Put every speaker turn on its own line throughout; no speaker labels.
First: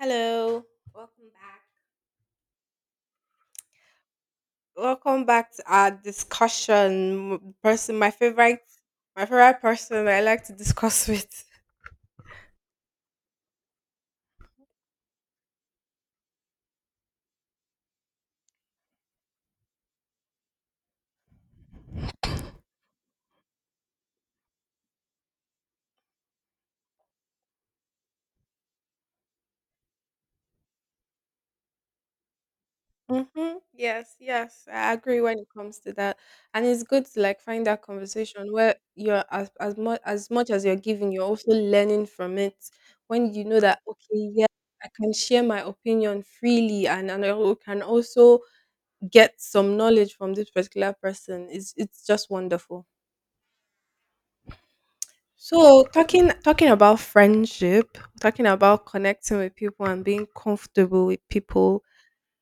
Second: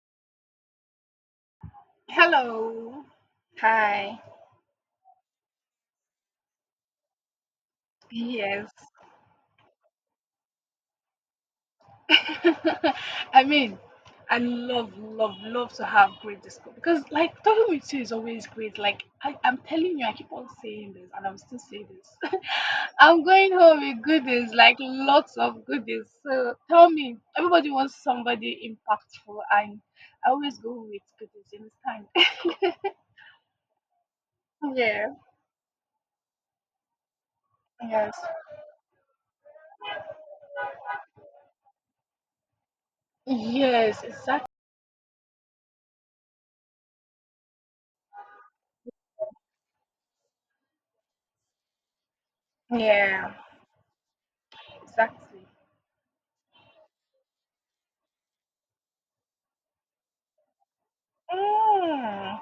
Hello, welcome back.
Hello. Hi.
Welcome back to our discussion. Person,
Yes.
my favorite person I like to discuss with.
I mean, I love, love, love to have great discussion because, like, talking with you is always great. Like, I'm telling you, I keep on saying this, and I'm still saying this. I'm going home with goodies, like lots of goodies. So tell me, everybody wants somebody impactful, and I always go with goodies. You understand?
Mm-hmm. Yes, I
Yeah.
agree when it comes to that, and it's good to like find that
Yes.
conversation where you're as much as you're giving, you're also learning from it. When you know that
Yes.
okay, yeah,
Exactly.
I can share my opinion freely, and I can also get some knowledge from this particular person. It's just wonderful.
Yeah. Exactly.
So talking about friendship, talking about connecting with people and being comfortable with people.
Mm.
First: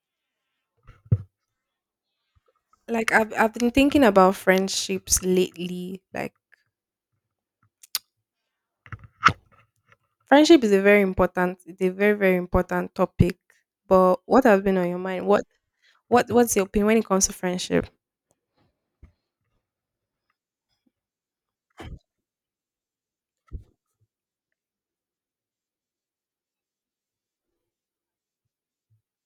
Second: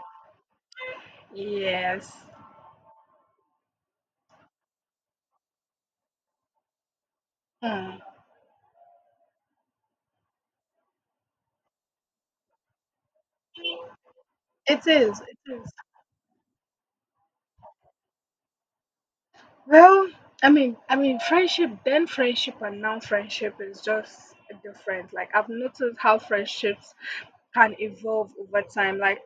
Yes.
Like I've been thinking about friendships lately. Like
Mm.
friendship is a very important it's a very, very important topic. But what has been
It
on your
is.
mind?
It
What
is.
what what's your opinion when it comes to friendship?
Well, friendship, then friendship and now friendship is just different. Like I've noticed how friendships can evolve over time. Like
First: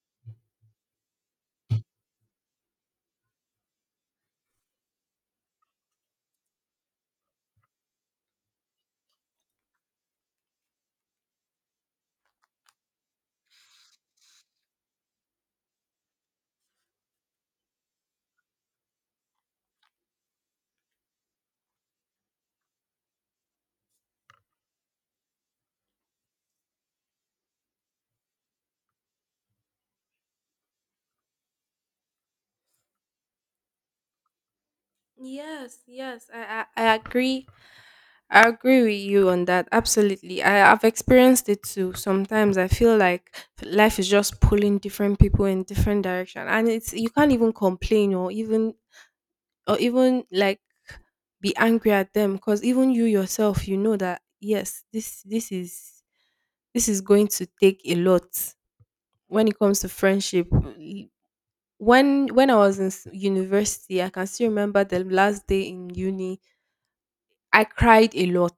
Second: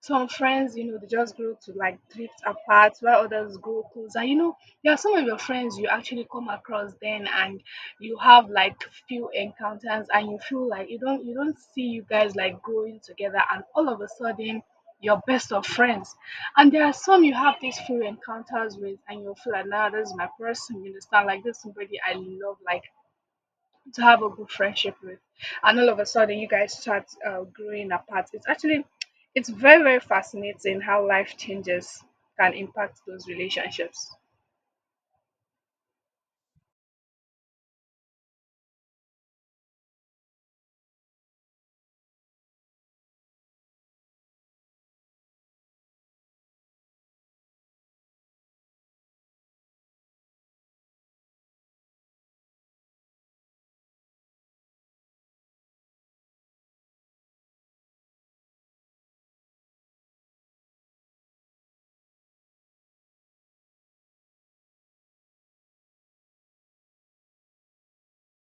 some friends, you know, they just grow to like drift apart while others grow closer. You know, there are some of your friends you actually come across then and you have like few encounters and you feel like you don't see you guys like growing together, and all of a sudden you're best of friends. And there are some you have these few encounters with and you'll feel like, now this is my person, you understand, like this is somebody I love, like to have a good friendship with, and all of a sudden you guys start growing apart. It's actually it's very very fascinating how life changes can impact those relationships.
Yes, I agree with you on that. Absolutely. Have experienced it too. Sometimes I feel like life is just pulling different people in different direction. And it's you can't even complain or even be angry at them because even you yourself, you know that yes, this this is going to take a lot when it comes to friendship. When I was in university, I can still remember the last day in uni. I cried a lot.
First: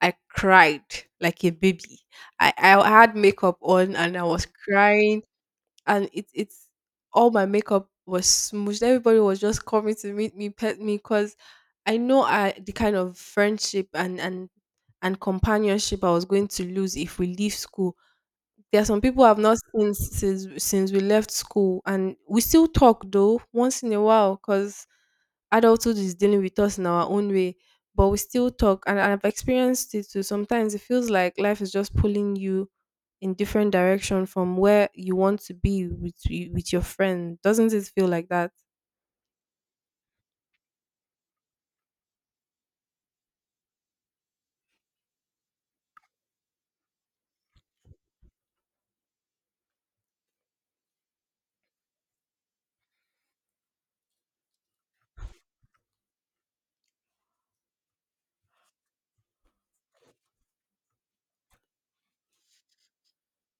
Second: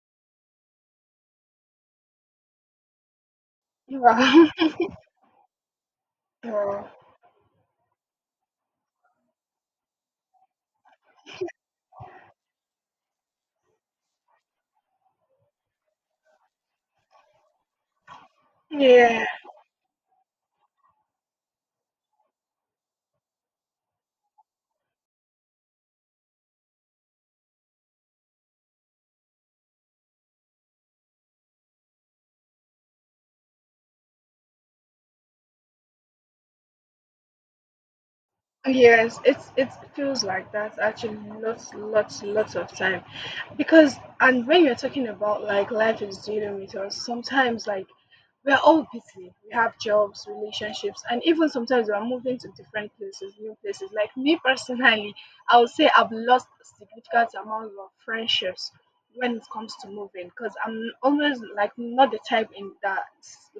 I cried like a baby. I had makeup on and I was
Wow.
crying and it it's
Wow.
all my makeup was smooshed. Everybody was just coming to meet me, pet me because I know I the kind of friendship and companionship I was going to lose if we leave school. There are some people
Yeah.
I've not seen since we left school, and we still talk though once in a while because adulthood is dealing with us in our own way, but we still talk. And I've experienced it too. Sometimes it feels like life is just pulling you in different direction from where you want to be with your friend. Doesn't it feel like that?
Yes, it feels like that actually, lots of time, because and when you're talking about like life is dealing with us sometimes, like we're all busy, we have jobs, relationships, and even sometimes we're moving to different places, new places. Like me personally, I would say I've lost significant amount of friendships when it comes to moving, because I'm always like not the type in that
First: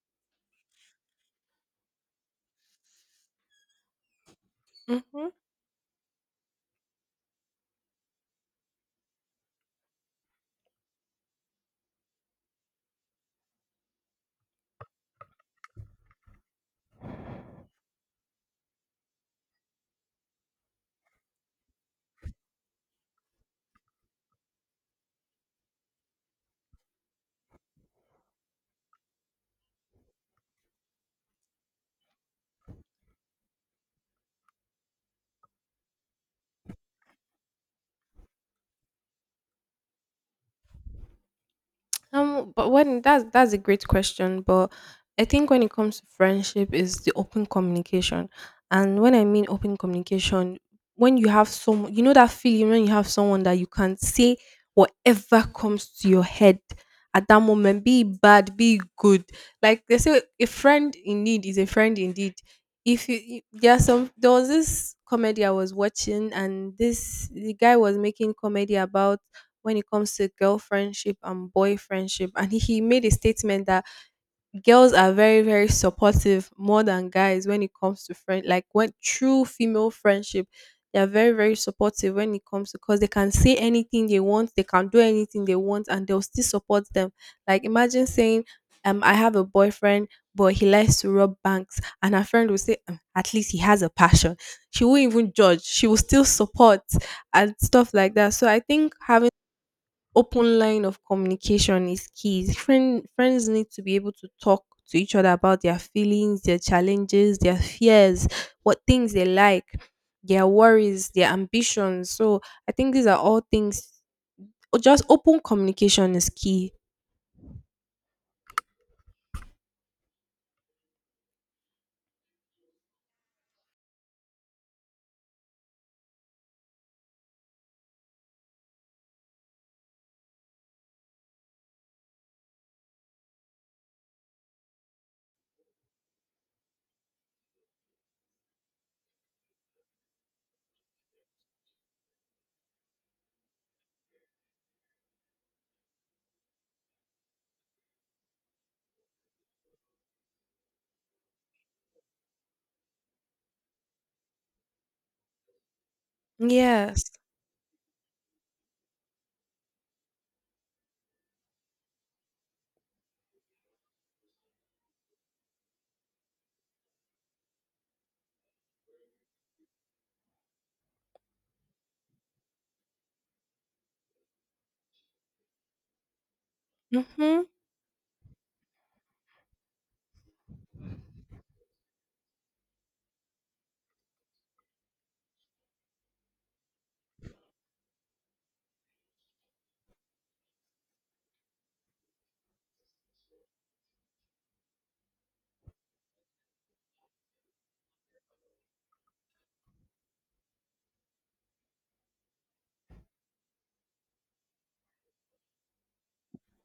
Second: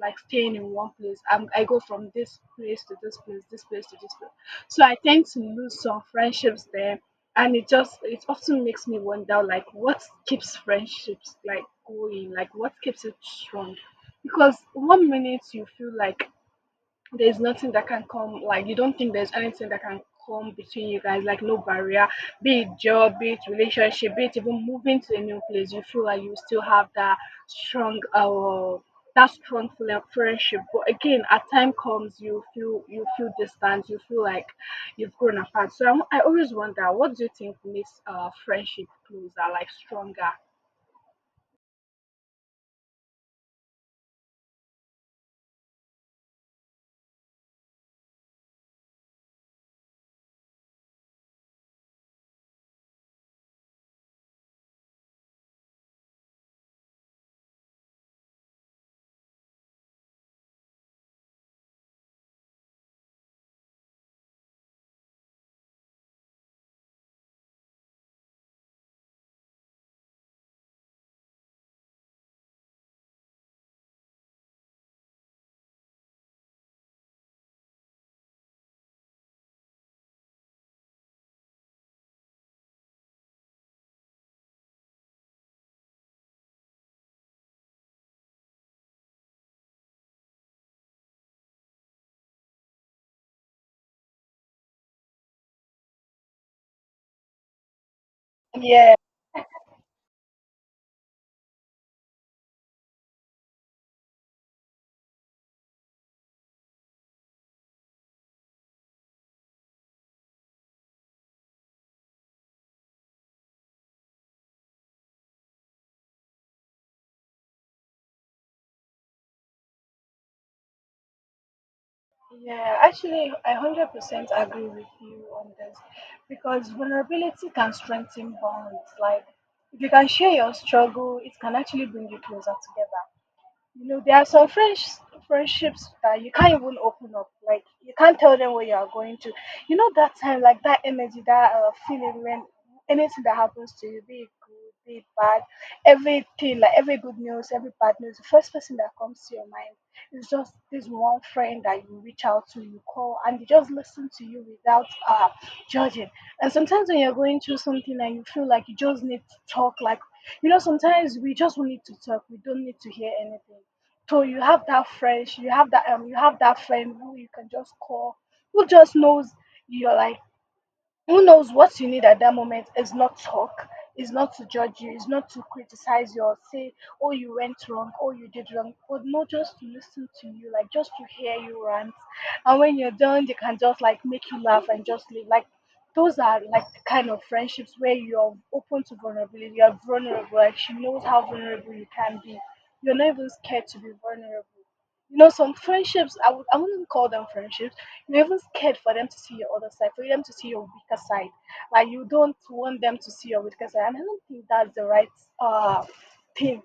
like staying in one place. I go from this place to this place, this place to this place, so I tend
Hmm
to lose some friendships there. And it just, it often makes me wonder, like, what keeps friendships, like, going? Like, what keeps it strong? Because one minute you feel like there's nothing that can come, like you don't think there's anything that can come between you guys, like no barrier, be it job, be it relationship, be it even moving to a new place. You feel like you still have strong uh that strong friendship, but again at time comes you feel, you feel distant, you feel like you've grown apart. So I always wonder, what do you think makes friendship closer, like stronger?
But when That's a great question, but I think when it comes to friendship is the open communication, and when I mean open communication, when you have someone, you know that feeling when you have someone that you can say whatever comes to your head at that moment, be it bad, be it good. Like they say, a friend in need is a friend indeed. If you, you there are some, there was this comedy I was watching, and this the guy was making comedy about when it comes to girl friendship and boy friendship. And he made a statement that girls are very, very supportive more than guys when it comes to friend like when true female friendship. They are very, very supportive when it comes to because they can say anything they want, they can do anything they want, and they'll still support them. Like imagine saying, I have a boyfriend, but he likes to rob banks, and her friend will say, " At least he has a passion." She won't even judge, she will still support and stuff like that. So I think
Yeah.
having open line of communication is key. Friends need to be able to talk to each other about their feelings, their challenges, their fears, what things they like, their worries, their ambitions. So I think these are all things. Just open communication is key.
Yeah, actually, I 100% agree with you on this because vulnerability can strengthen bonds. Like, if you can share your struggle, it can actually bring you closer together. You know, there are some friends, friendships that you can't even open up, like you can't tell them where you are going to. You know that time, like that energy, that feeling when anything that happens to you, be it good, be it bad, everything like every good news, every bad news, the first person that comes to your mind is just this one friend that you reach out to, you call, and they just listen to you without judging. And sometimes when
Yes.
you're going through something and you feel like you just need to talk, like you know sometimes we just need to talk, we don't need to hear anything. So you have that friend, you have that friend who you can just call, who just knows you're like, who knows what you need at that moment is not talk, is not to judge you, is not to criticize you or say, oh you
Mm-hmm.
went wrong, oh you did wrong, but no, just to listen to you, like just to hear you rant, and when you're done they can just like make you laugh and just leave. Like those are like the kind of friendships where you're open to vulnerability, you're vulnerable, like she knows how vulnerable you can be, you're not even scared to be vulnerable. You know some friendships, I wouldn't call them friendships, you're even scared for them to see your other side, for them to see your weaker side. Like you don't want them to see your weaker side, and I don't think that's the right uh thing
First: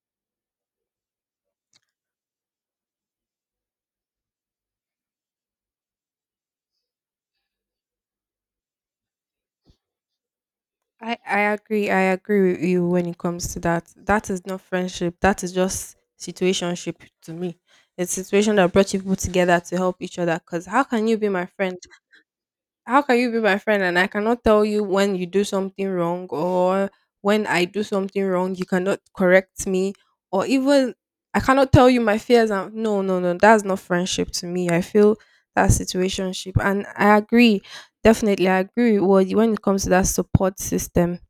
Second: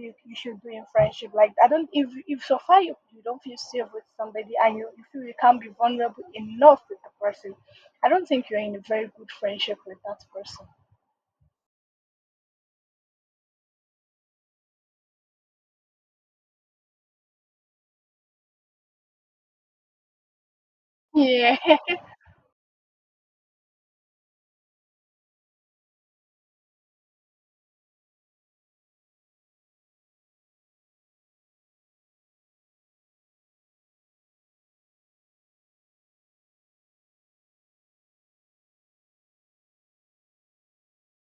you should do in friendship. Like I don't, if so far you don't feel safe with somebody and you feel you can't be vulnerable enough with the person, I don't think you're in a very good friendship with that person.
I agree. I agree with you when it comes to that. That is not friendship. That is just situationship to me. It's a situation that brought you people together to help each other. Cause how can you be my
Yeah,
friend? How can you be my friend and I cannot tell you when you do something wrong, or when I do something wrong, you cannot correct me, or even I cannot tell you my fears? And no, that's not friendship to me. I feel that's situationship, and I agree. Definitely I agree with when it comes to that support system.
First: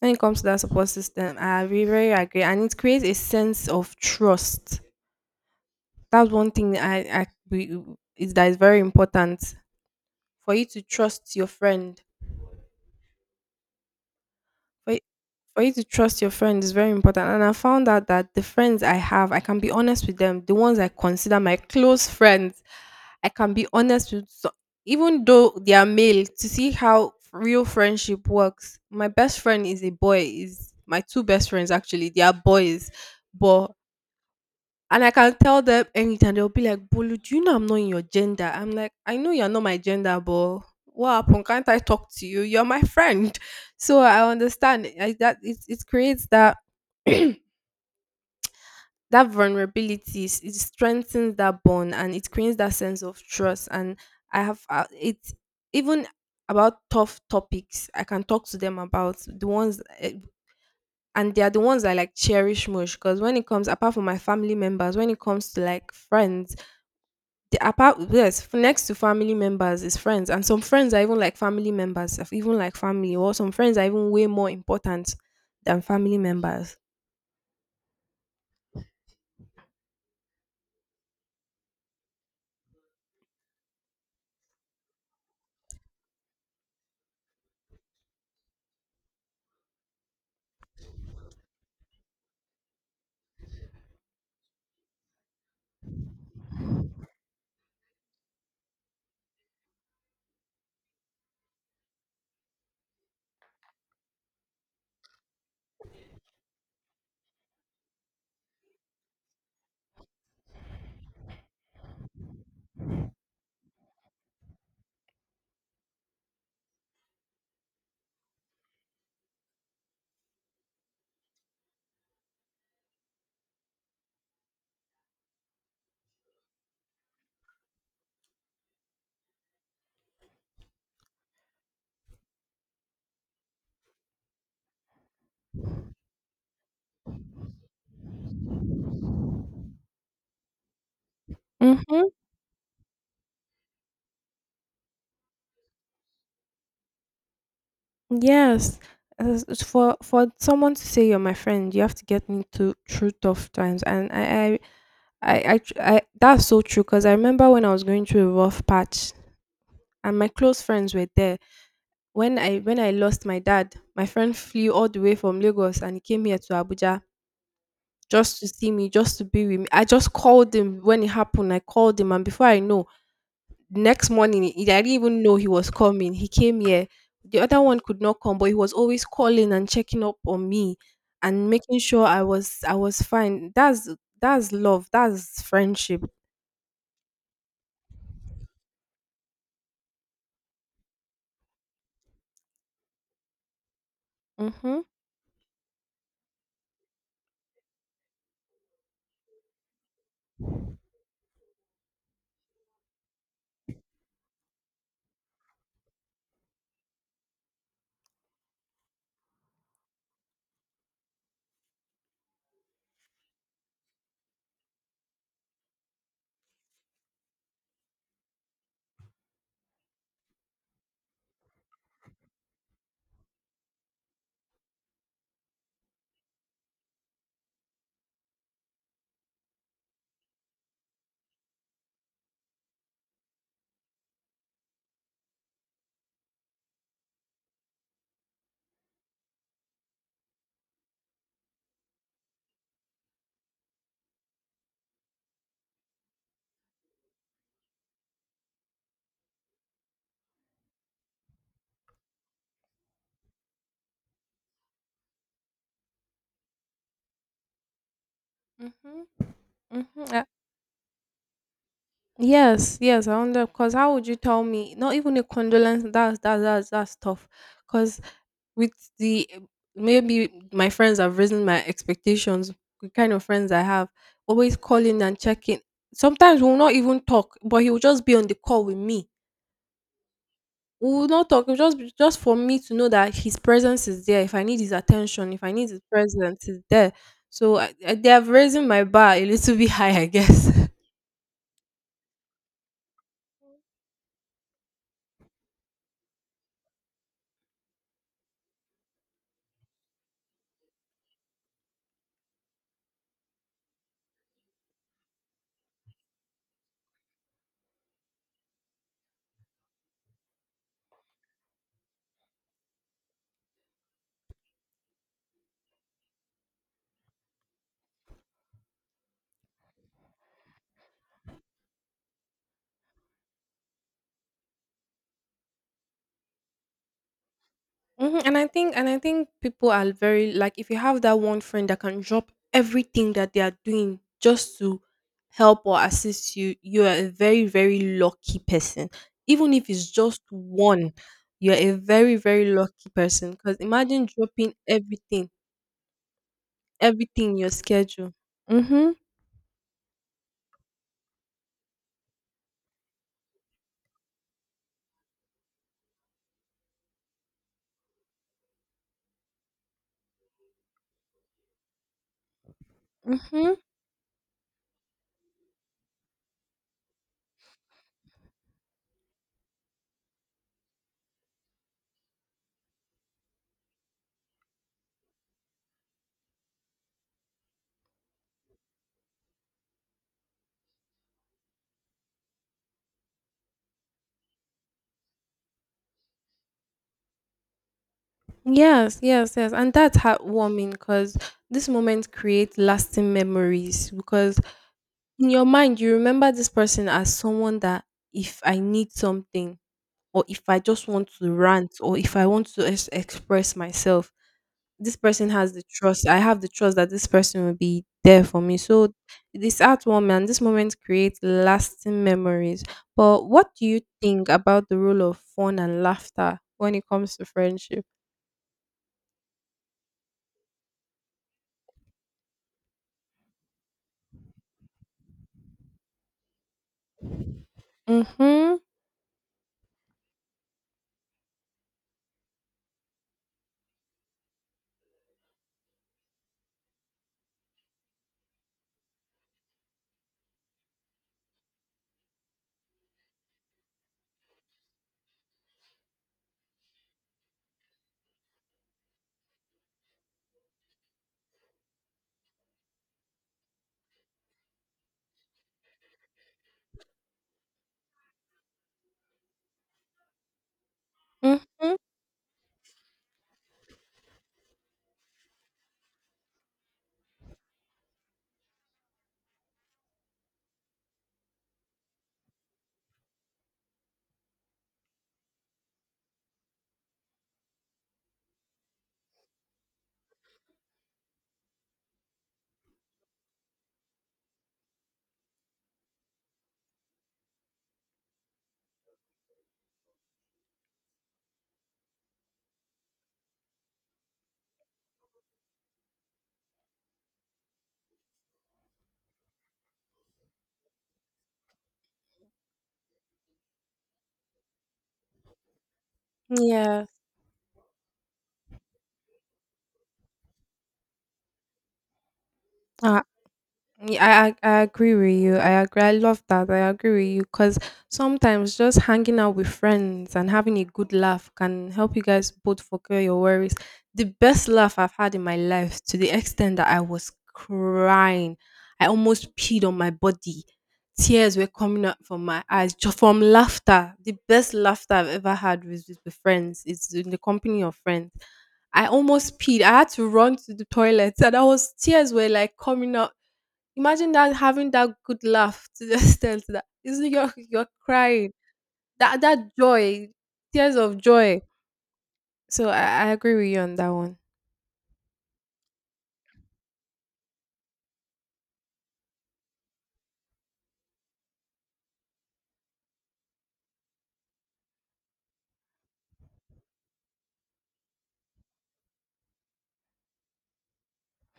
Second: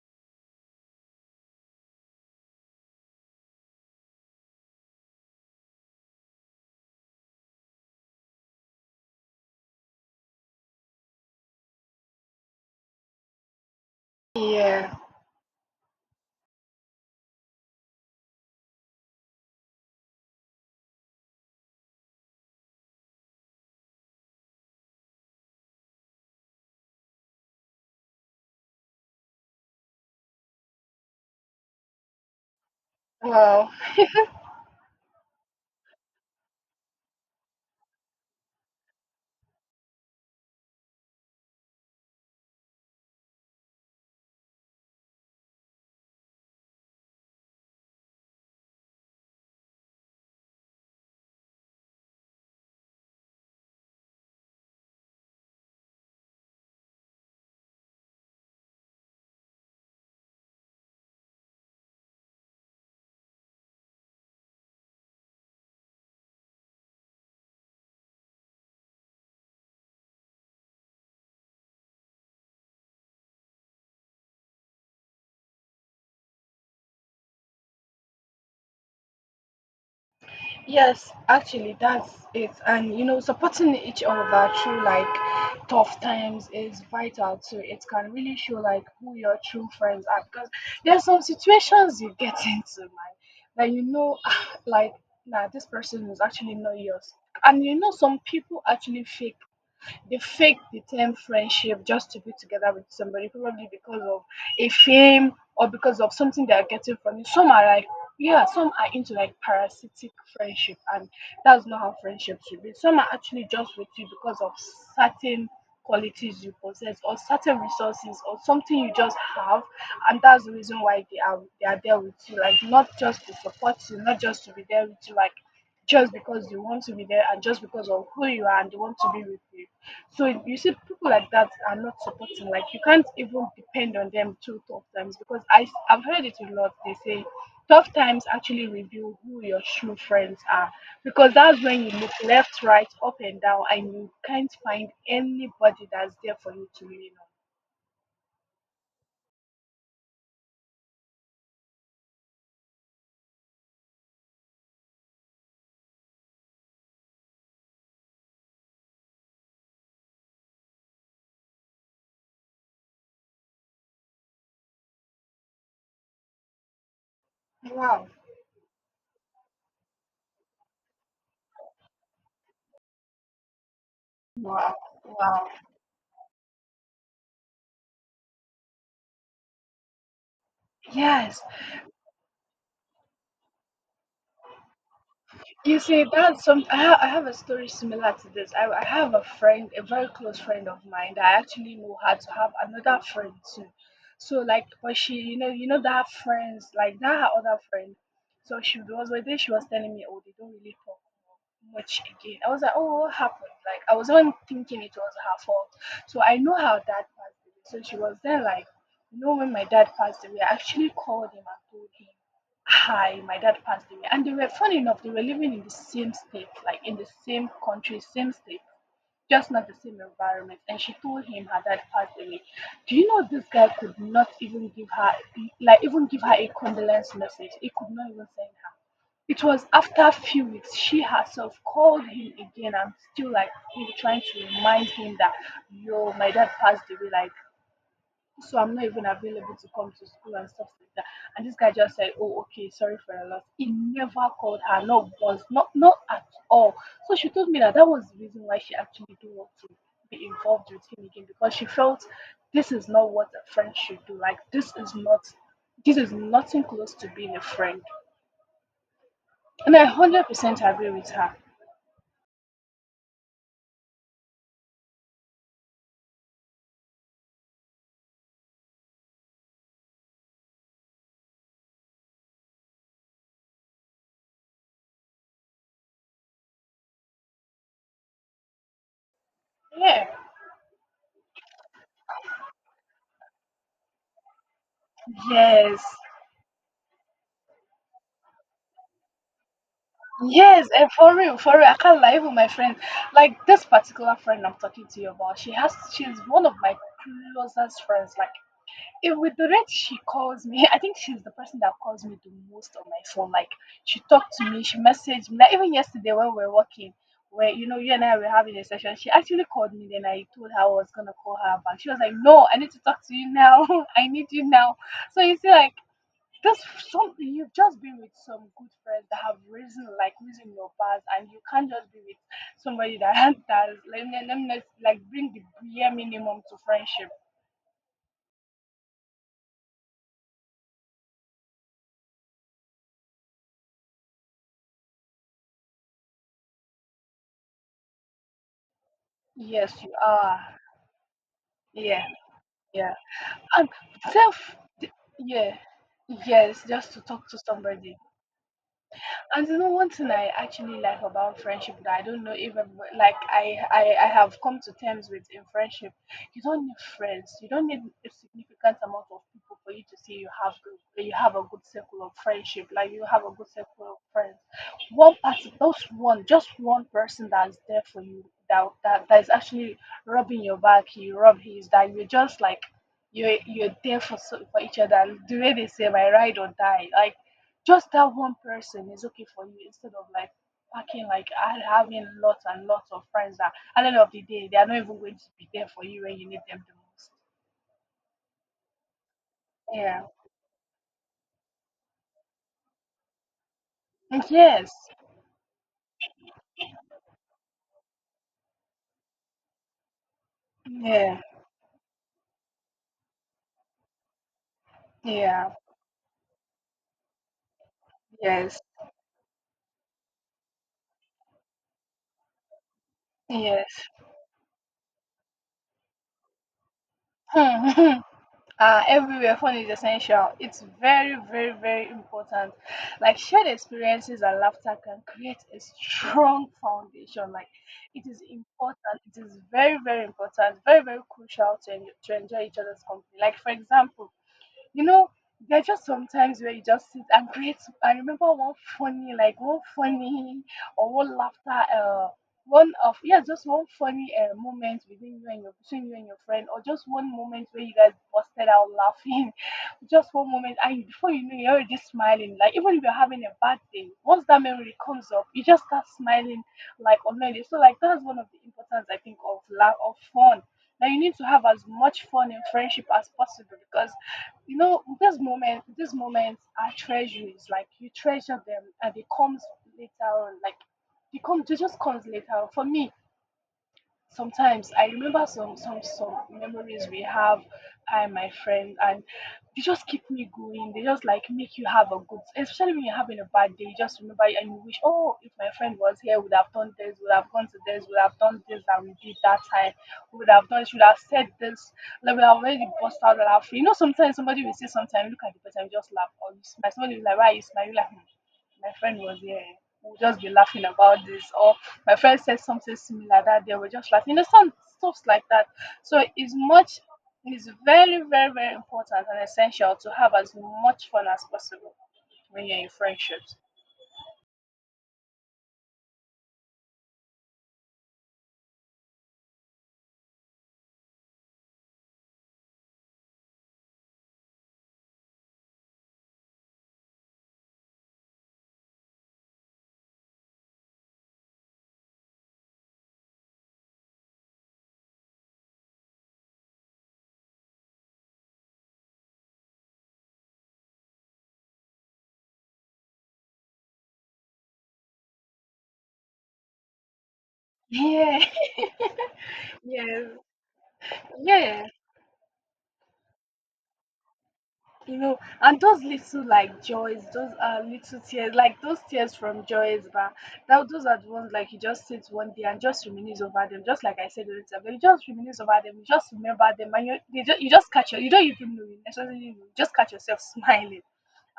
When it comes to that support system, I agree, very agree, and it creates a sense of trust. That's one thing I we, is that is very important for you to trust your friend. For
yeah.
you, for you to trust your friend is very important, and I found out that the friends I have, I can be honest with them. The ones I consider my close friends, I can be honest with. So, even though they are male, to see how real friendship works. My best friend is a boy. Is my two best friends actually? They are boys,
Wow.
but and I can tell them anytime. They'll be like, "Bolu, do you know I'm not in your gender?" I'm like, "I know you're not my gender, but what happened? Can't I talk to you? You're my friend." So I understand that it creates that that vulnerability. It strengthens that bond and it creates that sense of trust. And I have it even about tough topics I can talk to them about, and they are the ones I like cherish most because when it comes apart from my family members, when it comes to like friends, the apart yes f- next to family members is friends. And some friends are even like family members of even like family or some friends are even way more important than family members.
Yes, actually, that's it. And you know, supporting each other through like tough times is vital too. It can really show like who your true friends are, because there's some situations you get into, man, that you know, like, nah, this person is actually not yours. And you know, some people actually fake, they fake the term friendship just to be together with somebody, probably because of a fame or because of something they are getting from you. Some are like, yeah, some are into like parasitic friendship, and that's not how friendship should be. Some are actually just with you because of certain qualities you possess or certain resources or something you just have, and that's the reason why they are there with you, like not just to support you, not just to be there with you, like just because they want to be there and just because of who you are and they want to be with you. So you see, people like that are not supporting. Like you can't even depend on them through tough times, because I have heard it a lot. They say tough times actually reveal who your true friends are, because that's when you
Mm-hmm.
look left, right, up and down, and you can't find anybody that's there for you to lean
Yes. As for someone to say you're my friend, you have to get me to through tough times. And I, tr- I that's so true because I remember when I was going through a rough patch and my close friends were there. When I lost my dad, my friend flew all the way from Lagos and he came here to Abuja
on. Wow.
just to see me, just to be with me. I just called him when it happened. I called him, and before I know, next morning,
Wow.
I didn't even know he
Wow.
was coming. He came here. The other one could not come, but he was always calling and checking up on me
Yes.
and making sure I was fine. That's love. That's
You
friendship.
see, that's some. I have a story similar to this. I have a friend, a very close friend of mine that I actually know her to have another friend too. So like,
Mhm.
but she, you know that friends like that, her other friend. So she was, one day she was telling me, oh, they don't really talk much again. I was like, oh, what happened? Like I was even thinking it was her fault. So I know how dad passed away. So she was then like, you know, when my dad passed away, I actually called him and told him. Hi, my dad passed away. And they were, funny enough, they were living in the same state, like in the same country, same state, just not the same environment. And she told him her dad passed away. Do you know this guy could not even give her like, even give her a condolence message? He could not even send her. It was after a few weeks she herself called him again. I'm still like really trying to remind him that, yo, my dad passed away, like so I'm not even available to come to school and stuff like that. And this guy just said, oh, okay, sorry for the loss. He never called her, not once, not at all. So she told me that that was the reason why she actually didn't want to be involved with him again, because she felt this is not what a friend should do. Like this is not, this is nothing close to being a friend.
Mhm.
And I
Mhm.
100% agree with her.
Yes, I wonder because how would you tell me? Not even a condolence. That's that's tough. Because with the maybe my friends have risen my expectations. The kind of friends I have, always calling and checking. Sometimes we'll not even talk, but he will just be on the call with me.
Yeah.
We will not talk. Just for me to know that his presence is there. If I need his attention, if I need his
Yes.
presence, is there. So I, they have raised my bar a little bit high, I guess.
Yes, and for real, I can't lie. Even my friend, like this particular friend I'm talking to you about, she's one of my closest friends. Like, if with the rate she calls me, I think she's the person that calls me the most on my phone. Like, she talked to me, she messaged me. Like, even yesterday when we were working, where you know you and I were having a session, she actually called me. Then I told her I was gonna call her back. She was like, "No, I need to talk to you now. I need you now." So you see, like just some, you've just been with some good friends that have risen, like risen your past, and you can't just be with somebody that that is like, let me like bring the bare minimum to friendship.
Mhm. And I think people are very like if you have that one friend that can drop everything that they are doing just to help or assist you, you are a very, very lucky person. Even if
Yes
it's
you
just
are.
one, you are a
Yeah.
very, very lucky
Yeah.
person. Because
And
imagine dropping
self.
everything,
Yeah. Yes, just to talk
everything in
to
your
somebody.
schedule. Mhm.
And you know, one thing I actually like about friendship that I don't know even like, I have come to terms with in friendship, you don't need friends. You don't need a significant amount of people for you to say you have good, you have a good circle of friendship. Like you have a good
mhm.
circle of friends. One person, just one person that's there for you. That is actually rubbing your back. You rub his. That you're just like. You're there for for each other. The way they say, "My ride or die." Like just that one person is okay for you instead of like packing like and having lots and lots of friends that at the end of the day they are not even going to be there for you when you need them the most.
Yes. And that's
Yeah.
heartwarming because this moment creates lasting memories because
Yes.
in your mind you remember this person as someone that if I need something, or if I just want
Yeah.
to rant, or if I want to express myself, this person
Yeah.
has the trust, I have the trust that this person will be there for me.
Yes.
So this art woman this moment creates lasting memories. But what do you
Yes.
think about the role of fun and laughter when it comes to friendship?
Everywhere phone is essential. It's very, very, very important. Like shared experiences and laughter can create a strong foundation, like it is
mm-hmm
important. It is very, very important, very, very crucial to, enjoy each other's company, like for example, you know, there are just sometimes where you just sit and create. I remember one funny, like one funny or one laughter, one of yeah, just one funny moment within you and your between you and your friend, or just one moment where you guys busted out laughing. Just one moment, and before you know, you're already smiling. Like even if you're having a bad day, once that memory comes up, you just start smiling like already. So like that's one of the importance I think of love of fun. Now you need to have as
mm-hmm
much fun in friendship as possible because you know this moment these moments are treasures, like you treasure them, and it comes later on. Like they come it just comes later on. For me sometimes I remember some memories we have, I and my friend, and they just keep me going. They just like make you have a good, especially when you're having a bad day. You just remember and you wish, oh, if my friend was here, would have done this, would have gone to this, would have done this that we did that time, would have done, should have said this, like we have already bust out laughing. You know, sometimes somebody will say, sometimes look at the person, just laugh or you smile. Somebody will be like, why are you smiling? Like, "Hmm, my friend was here. We'll just be laughing about this, or my friend said something similar that they were just laughing." You know, some stuffs like that. So it's much,
yeah
it's very, very, very important and essential to have as much fun as possible when you're in friendships.
I agree with you. I agree. I love that. I agree with you because sometimes just hanging out with friends and having a good laugh can help you guys both forget your worries. The best laugh I've had in my life, to the extent that I was crying. I almost peed on my body. Tears were coming out from my eyes just from laughter. The best laughter I've ever had was with friends. It's in the company of friends. I almost peed. I had to run to the toilet, and I was tears were like coming out. Imagine that having that good laugh to the extent that is you're
Yeah.
crying. That joy,
Yes.
tears of joy.
Yes.
So I agree with you on that one.
You know, and those little like joys, those little tears, like those tears from joys, but that those are the ones like you just sit one day and just reminisce over them, just like I said earlier, but you just reminisce over them, you just remember them, and you just catch your you don't even know you necessarily know, you just catch yourself smiling,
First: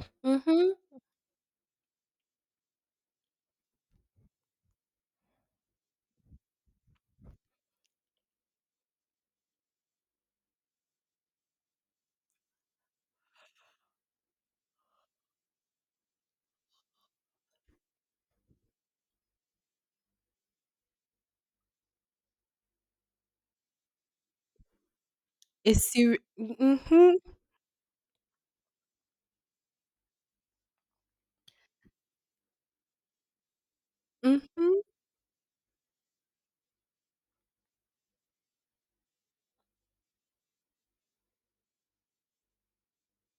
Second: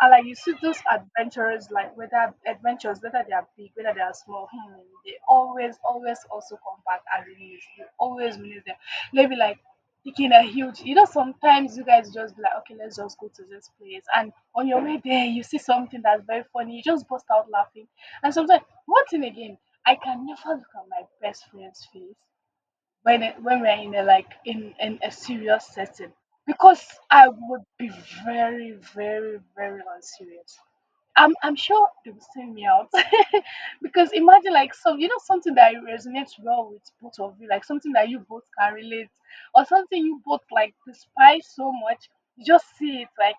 and like you see
Mm-hmm.
those adventures, like whether they are big, whether they are small, they always also come back and reminisce, you always reminisce them, maybe like picking a huge, sometimes you guys just be like, okay, let's just go to this place. And on your way there, you see something that's very funny, you just bust out laughing. And sometimes, one thing again, I can never look at my best friend's face when we're in a serious
It's
setting
serious.
because
Mm-hmm.
I would be very, very, very unserious. I'm sure they will send me out. Because imagine like
Mm-hmm.
something that resonates well with both of you, like something that you both can relate, or something you both like despise so much, you just see it like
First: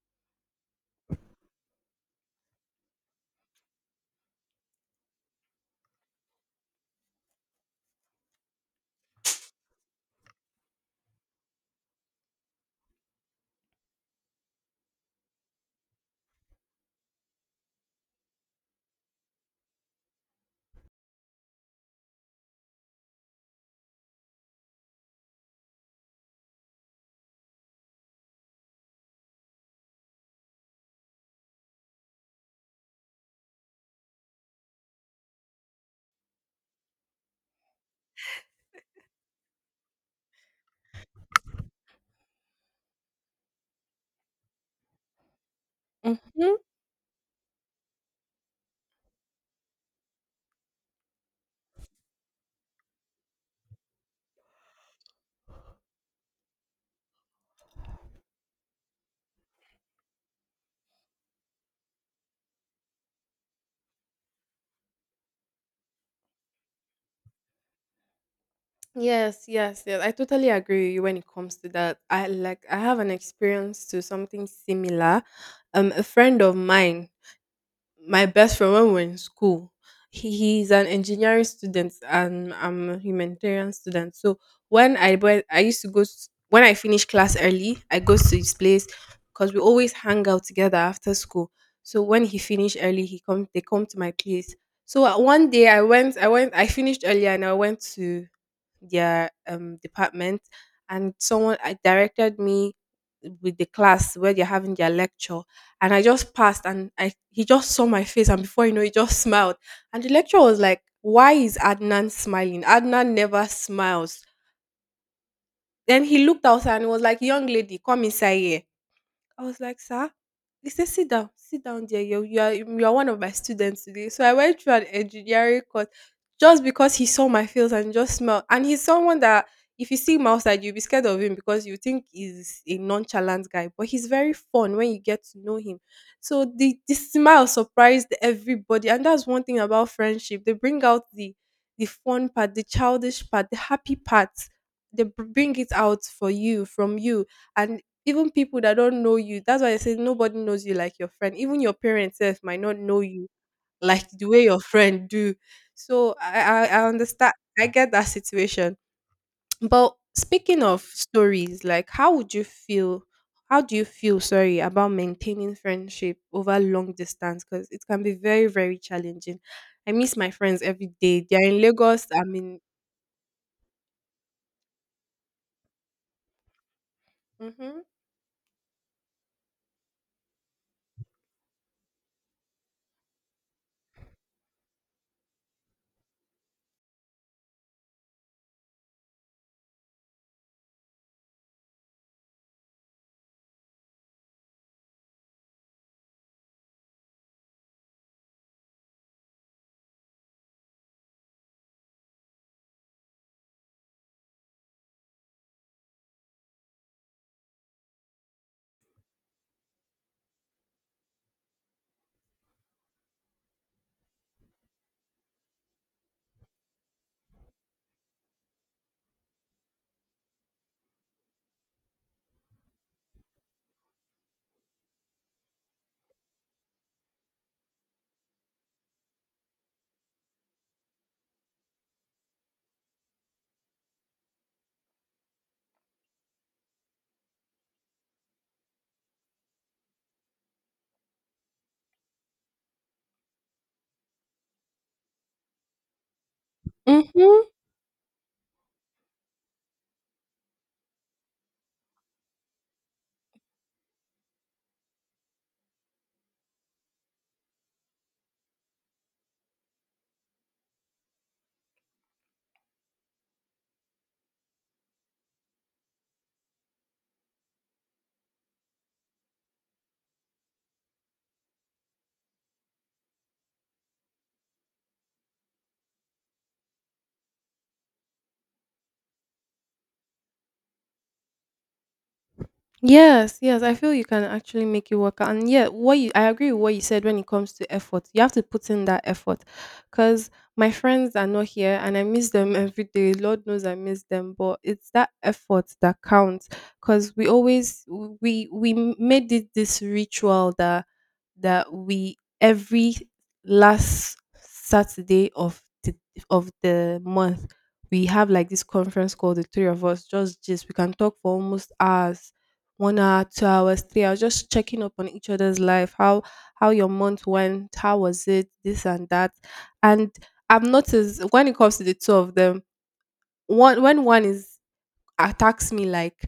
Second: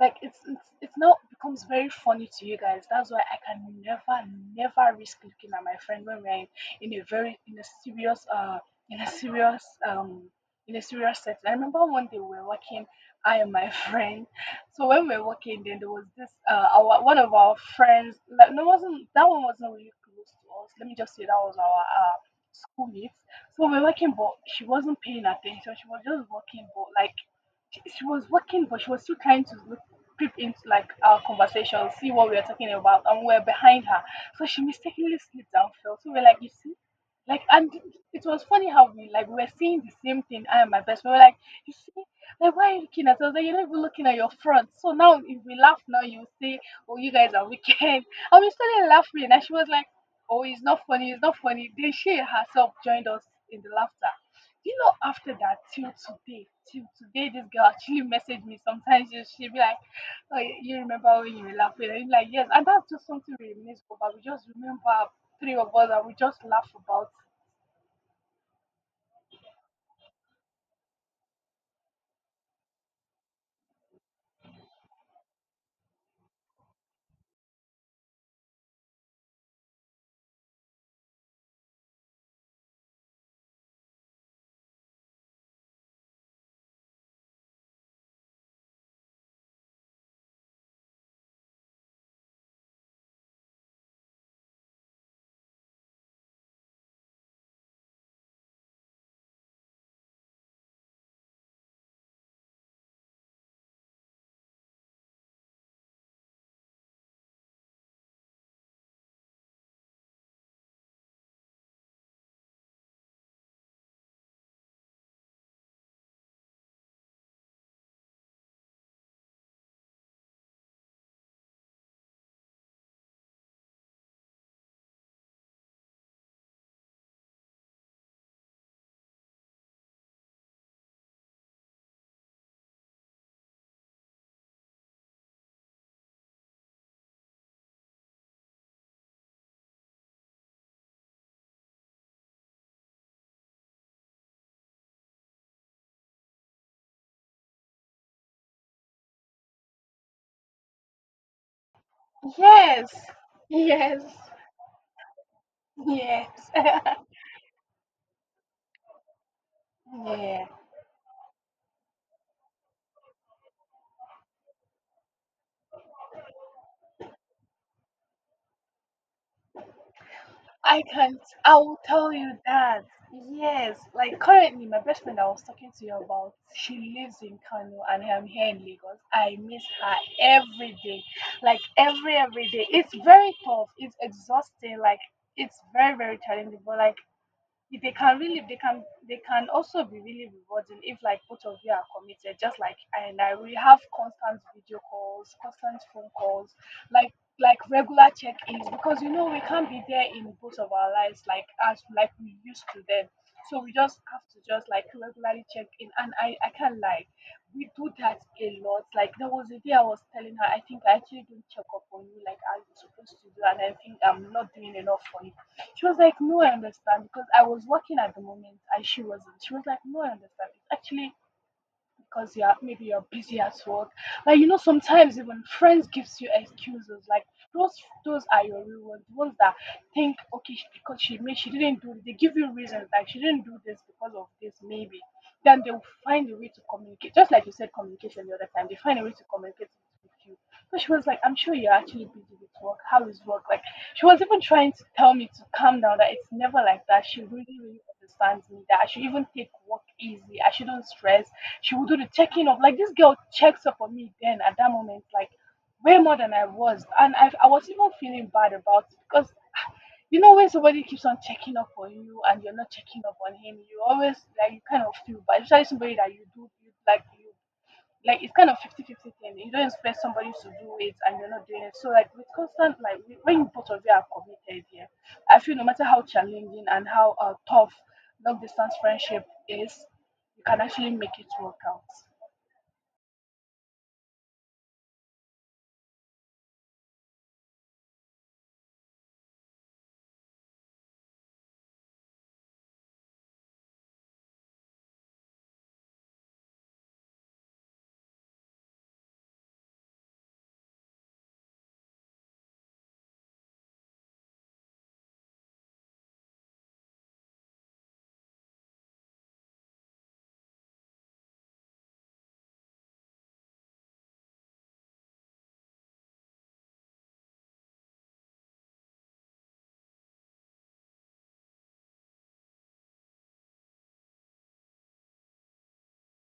like it's it's it now becomes very funny to you guys. That's why I can never risk looking at my friend when we're in a very in a serious uh in a serious um in a serious setting. I remember one day we were walking, I and my friend. So when we were walking, then there was this our one of our friends. Like no, wasn't that one, wasn't really close to us. Let me just say that was our schoolmates. So we were walking, but she wasn't paying attention. She was just walking, but like she was working, but she was still trying to look, creep into like our conversation, see what we are talking about, and we are behind her. So she mistakenly slipped and fell. So we're like, you see, like, and it was funny how we were seeing the same thing. I and my best friend. We were like, you see, like why are you looking at us? Like, you're not even looking at your front. So now if we laugh now, you
Mm-hmm.
say, oh, you guys are wicked. And we started laughing, and she was like, oh, it's not funny, it's not funny. Then she herself joined us in the laughter. After that, till today, this girl actually messaged me. Sometimes she be like, "Oh, you remember when you were laughing?" And I'm like, "Yes," and that's just something we reminisce about. We just remember three of us and we just laugh about.
Yes. I totally agree with you when it comes to that. I have an experience to something similar. A friend of mine, my best friend when we're in school. He's an engineering student and I'm a humanitarian student. So when I went, I used to go when I finish class early, I go to his place because we always hang out together after school. So when he finished early, he come they come to my place. So one day I went, I finished early and I went to their department, and someone I directed me with the class where they're having their lecture, and I just passed, and I he just saw my face, and before you know, he just smiled, and the lecturer was like, "Why is Adnan smiling? Adnan never smiles." Then he looked outside and was like, "Young lady, come inside here." I was like, "Sir," he said, "Sit down, sit down there. You are one of my students today." So I went through an engineering course just because he saw my face and just smelled. And he's someone that if you see him outside, you'll be scared of him because you think he's a nonchalant guy. But he's very fun when you get to know him. So the smile surprised everybody. And that's one thing about friendship. They bring out the fun part, the childish part, the happy part. They bring it out for you, from you, and even people that don't know you. That's why I say nobody knows you like your friend. Even your parents sef might not
Yes,
know you
yes,
like the way your friend do. So
yes,
I understand. I get that situation. But
yeah.
speaking of stories, like how would you feel? How do you feel? Sorry. About maintaining friendship over long distance, because it can be very, very challenging. I miss my friends
I
every
can't.
day. They are
I
in
will
Lagos.
tell
I'm
you
in.
that. Yes, like currently, my best friend I was talking to you about, she lives in Kano
Mm-hmm.
and I'm here in Lagos. I miss her every day, like every day. It's very tough. It's exhausting. Like it's very, very challenging. But like if they can really they can also be really rewarding if like both of you are committed, just like I and I, we have constant video calls, constant phone calls, like like regular check-ins, because you know we can't be there in both of our lives like as like we used to then. So we just have to just like regularly check in, and I can't lie, we do that a lot. Like, there was a day I was telling her, I think I actually did not check up on you like I was supposed to do, and I think I'm not doing enough for you. She was like, "No, I understand," because I was working at the moment and she wasn't. She was like, "No, I understand. It's actually because you're maybe you're busy at work." Like you know, sometimes even friends gives you excuses. Like those those are your real ones, the ones that think, okay, because she may, she didn't do, they give you reasons, like she didn't do this because of this, maybe. Then they will find a way to communicate. Just like you said, communication the other time, they find a way to communicate with you. So she was like, "I'm sure you're actually busy with work. How is work?" Like, she was even trying to tell me to calm down, that it's never like that. She
Mm-hmm.
really, really understands me, that I should even take work easy. I shouldn't stress. She will do the checking up. Like this girl checks up on me then at that moment, like way more than I was. And I was even feeling bad about it, because you know when somebody keeps on checking up on you and you're not checking up on him, you always like you kind of feel bad. Especially somebody that you do, you like, you like it's kind of 50/50 thing. You don't expect somebody to do it and you're not doing it. So like with constant, like when both of you are committed here, I feel no matter how challenging and how tough long distance friendship is, you can actually make it work out.
Yes, yes, I feel you can actually make it work out. And yeah, what you I agree with what you said when it comes to effort. You have to put in that effort. Cause my friends are not here and I miss them every day. Lord knows I miss them, but it's that effort that counts. Cause we always we made it this ritual that we every last Saturday of the month we have like this conference call, the three of us. Just we can talk for almost hours, 1 hour, 2 hours, 3 hours, just checking up on each other's life. How your month went, how was it, this and that. And I've noticed when it comes to the two of them, one when one is attacks me, like,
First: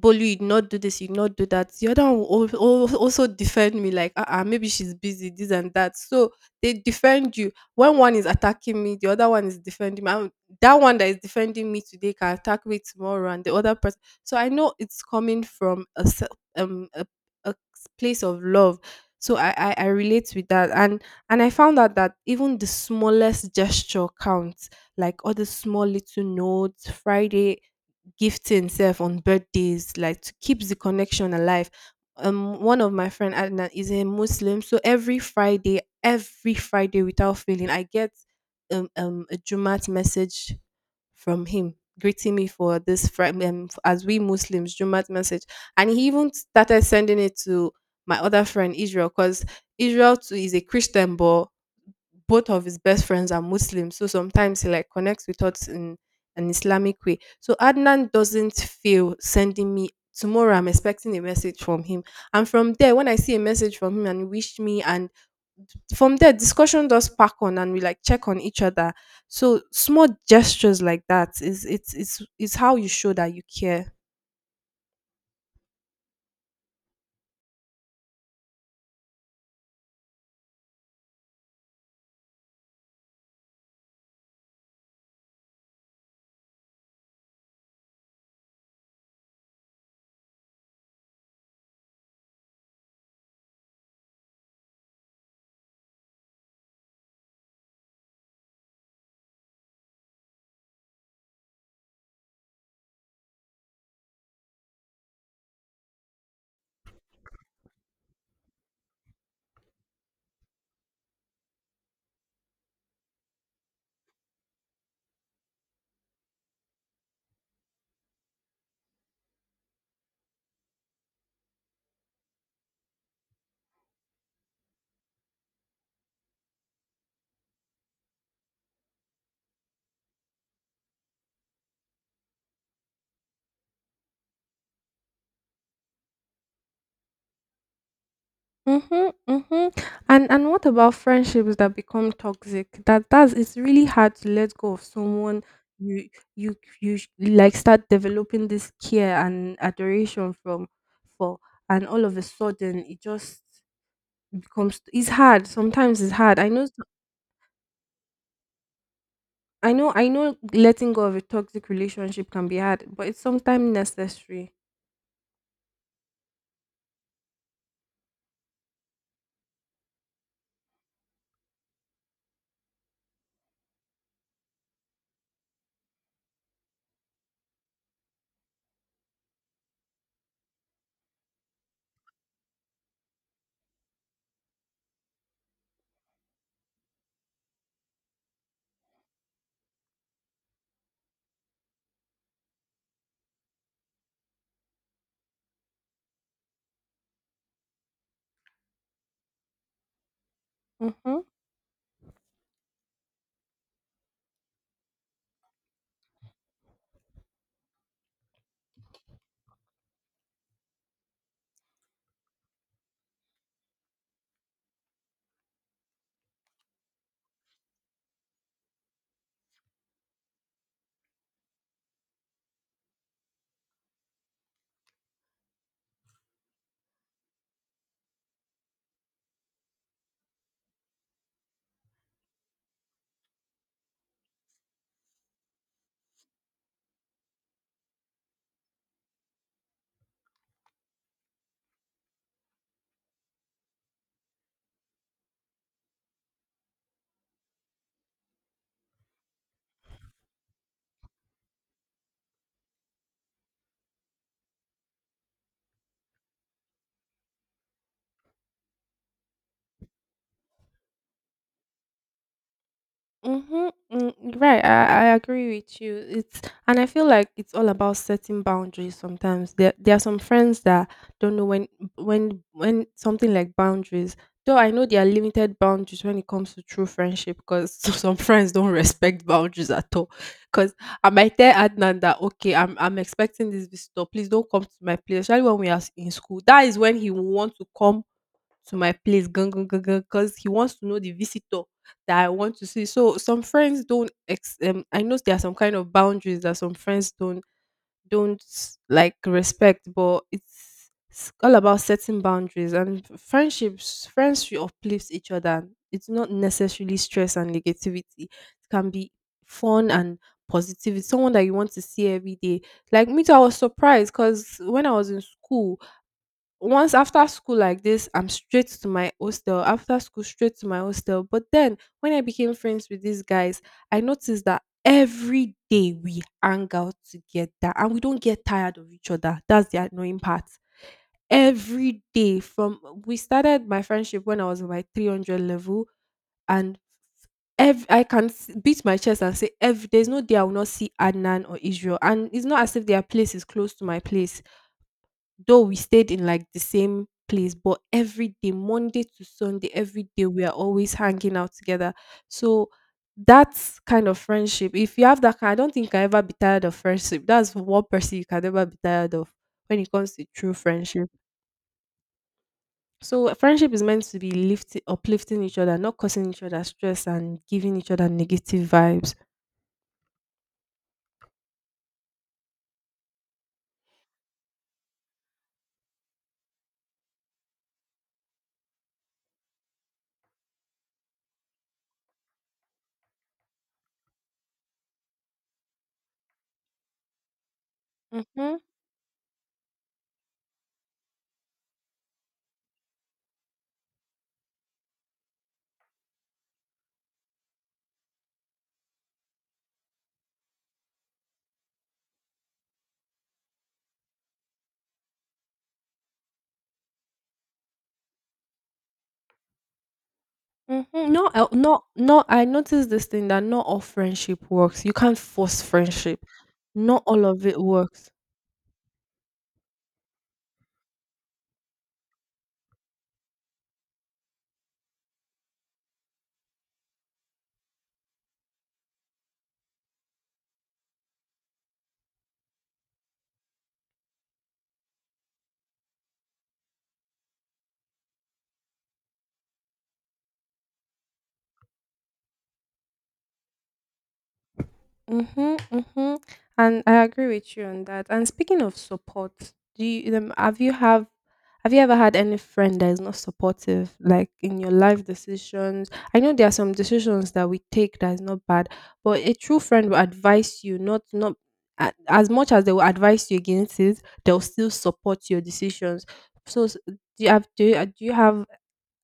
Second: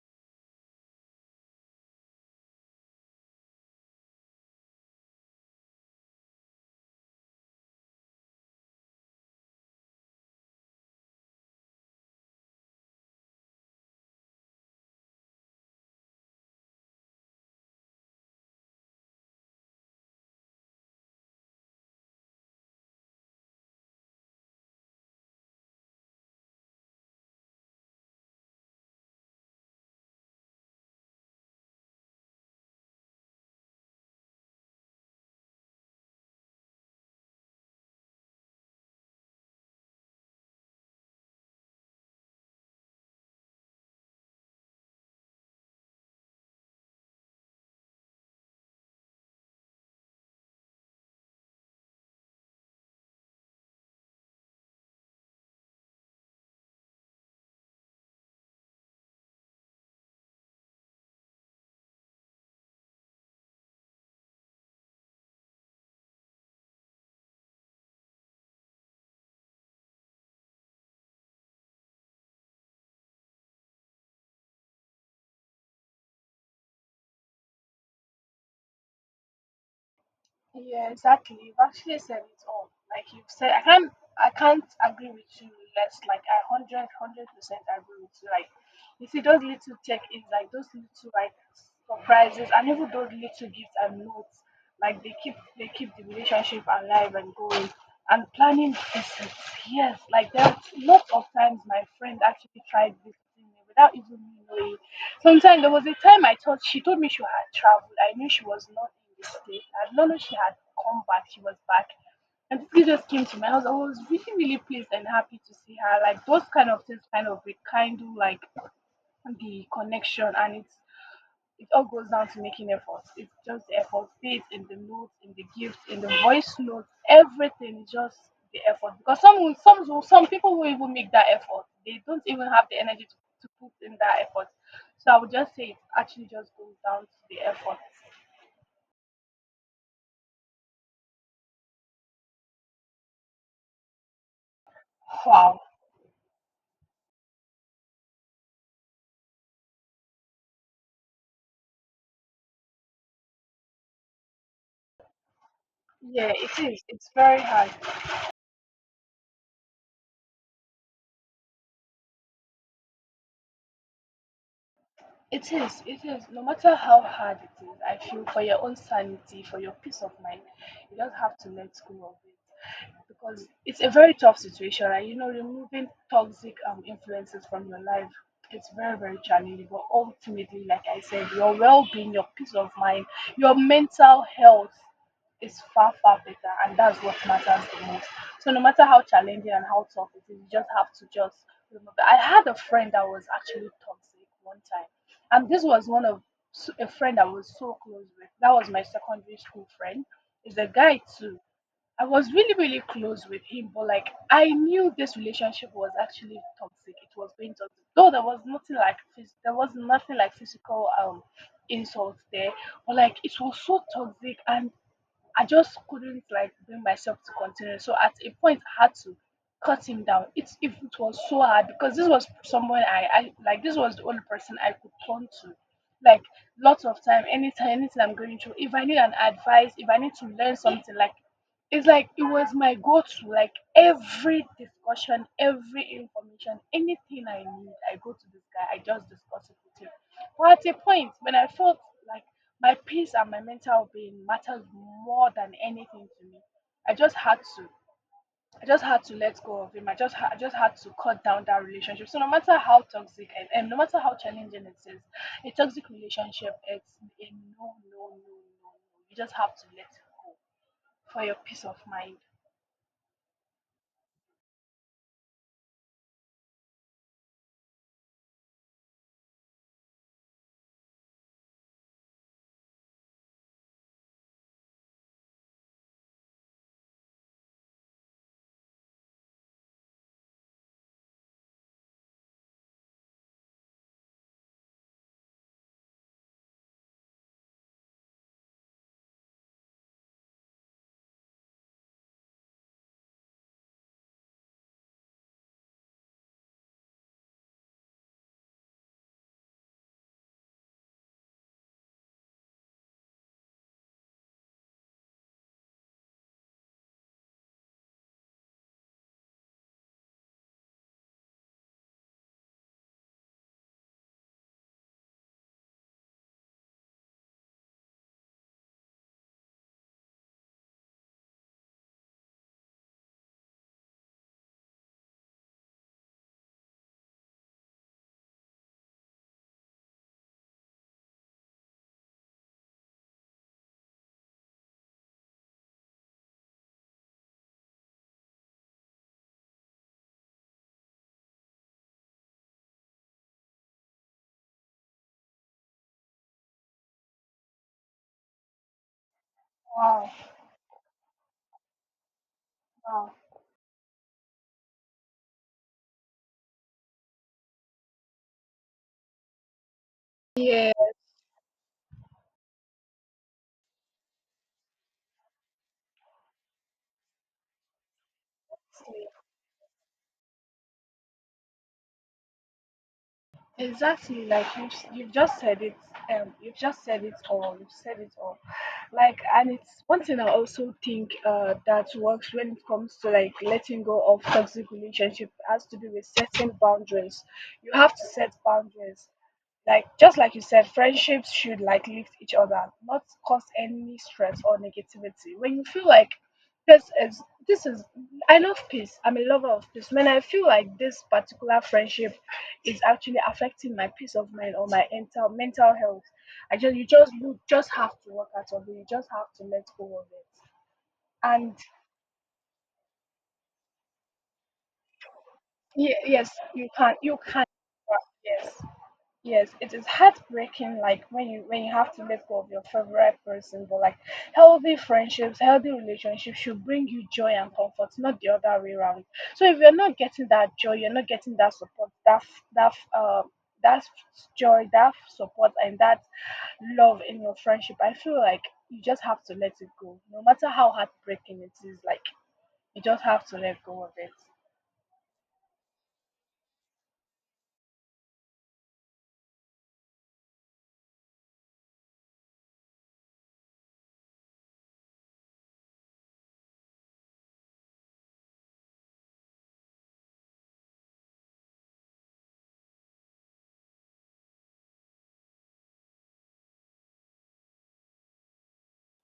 "Bolu, you did not do this, you did not do that." The other one will also defend me, like, "Ah, maybe she's busy, this and that." So they defend you. When one is attacking me, the other one is defending me. And that one that is defending me today can attack me tomorrow, and the other person. So I know it's coming from a um a, a place of love. So I relate with that, and I found out that even the smallest gesture counts, like all the small little notes. Friday gifting self on birthdays, like to keep the connection alive. One of my friend Adnan is a Muslim, so every Friday, without failing, I get a Jumat message from him greeting me for this Friday. As we Muslims, Jumat message, and he even started sending it to my other friend Israel, because Israel too is a Christian, but both of his best friends are Muslims. So sometimes he like connects with us in an Islamic way. So Adnan doesn't feel sending me tomorrow. I'm expecting a message from him. And from there, when I see a message from him and he wish me, and from there discussion does pack on and we like check on each other. So small gestures like that is, it's, it's how you show that you care.
Yeah, exactly. You've actually said it all. Like you've said, I can't agree with you less. Like I 100% agree with you. Like you see, those little check-ins, like those little like surprises, and even those little gifts and notes, like they keep the relationship alive and going, and planning visits. Yes, like there are lots of times my friend actually tried visiting me without even me knowing. Sometimes there was a time I thought she told me she had traveled. I knew she was not in the state. I did not know she had come back. She was back. And she just came to my house. I was really, really pleased and happy to see her. Like those kind of things kind of rekindle like the connection, and it all goes down to making effort. It's just the effort, be it in the notes, in the gift, in the voice notes, everything is just the effort. Because some people will even make that effort. They don't even have the energy to put in that effort. So I would just say it actually just goes down to the effort.
Mhm, mhm. And what about friendships that become toxic? That that's It's really hard to let go of someone
Wow.
you you like start developing this care and adoration from, for, and all of a sudden it just becomes it's hard. Sometimes it's
Yeah,
hard.
it is. It's very hard.
I know letting go of a toxic relationship can be hard, but it's sometimes necessary.
It is, it is. No matter how hard it is, I feel for your own sanity, for your peace of mind, you don't have to let go of it because it's a very tough situation. And you know, removing toxic influences from your life, it's very, very challenging. But ultimately, like I said, your well being, your peace of mind, your mental health is far, far better. And that's what matters the most. So, no matter how challenging and how tough it is, you just have to just remember. I had a friend that was actually toxic one time, and this was a friend I was so close with. That was my secondary school friend. Is a guy
Mhm.
too. I was really really close with him, but like I knew this relationship was actually toxic. It was being toxic. Though there was nothing like physical insult there, but like it was so toxic and I just couldn't like bring myself to continue. So at a point, I had to cut him down. It's If it was so hard because this was someone I like. This was the only person I could turn to. Like lots of time, anytime, anything I'm going through. If I need an advice, if I need to learn something, like it's like it was my go-to. Like every discussion, every information, anything I need, I go to this guy. I just discuss it with him. Well, at a point when I felt like my peace and my mental being mattered more than anything to me, I just had to. I just had to let go of him. I just had to cut down that relationship. So no matter how toxic and no matter how challenging it is, a toxic relationship, it's a no, no, no, no, no. You just have to let it go for your peace of mind.
Mhm. Mm, right. I agree with you. It's, and I feel like it's all about setting boundaries sometimes. There are some friends that don't know when something like boundaries. Though I know there are limited boundaries when it comes to true friendship, because some friends don't respect boundaries at all. Because I might tell Adnan that, okay, I'm expecting this visitor. Please don't come to my place. Especially when we are in school. That is when he will want to come to my place gan gan gan gan because he wants to know the visitor that I want to see. So some friends don't. I know there are some kind of boundaries that some friends don't like respect, but it's all about setting boundaries and friendships. Friends should uplift each other. It's not necessarily stress and negativity. It can be fun and positivity. Someone that you want to see every day. Like me too, I was surprised because when I was in school, once after school like this, I'm straight to my hostel after school, straight to my hostel. But then when I became friends with these guys, I noticed that every day we hang out together and we don't get tired of each other. That's the annoying part. Every day from we started my friendship when I was like 300 level. And I can beat my chest and say, every, there's no day I will not see Adnan or Israel. And it's not as if their place is close to my place. Though we stayed in like the same place, but every day, Monday to Sunday, every
Wow,
day we are always hanging out together. So
wow.
that kind of friendship, if you have that kind, I don't think I ever be tired of friendship. That's one person you can never be tired of when it comes to true
Yeah.
friendship. So friendship is meant to be lifting, uplifting each other, not causing each other stress and giving each other negative vibes.
Exactly, like you've just said it, you've just said it all, you've said it all, like, and it's one thing I also think that works when it comes to like letting go of toxic relationship has to do with setting boundaries. You have to set
Mhm.
boundaries, like just like you said, friendships should like lift each other, not cause any stress or negativity. When you feel like this is this is I love peace, I'm a lover of peace. When I feel like this particular friendship is actually affecting my peace of mind or my mental health, I just you just you just have to work out of it. You just have to let go of it.
Mhm. Not el
and
not, I noticed this thing that not all friendship works. You can't force friendship.
yes, you can,
Not all of it works.
yes. Yes, it is heartbreaking, like when you have to let go of your favorite person. But like healthy friendships, healthy relationships should bring you joy and comfort, not the other way around. So if you're not getting that joy, you're not getting that support, that joy, support, and that love in your friendship, I feel like you just have to let it go. No matter how heartbreaking it is, like you just have to let go of it.
Mhm, mhm. And I agree with you on that. And speaking of support, do you have you ever had any friend that is not supportive, like in your life decisions? I know there are some decisions that we take that is not bad, but a true friend will advise you not, as much as they will advise you against it, they'll still support your decisions. So do you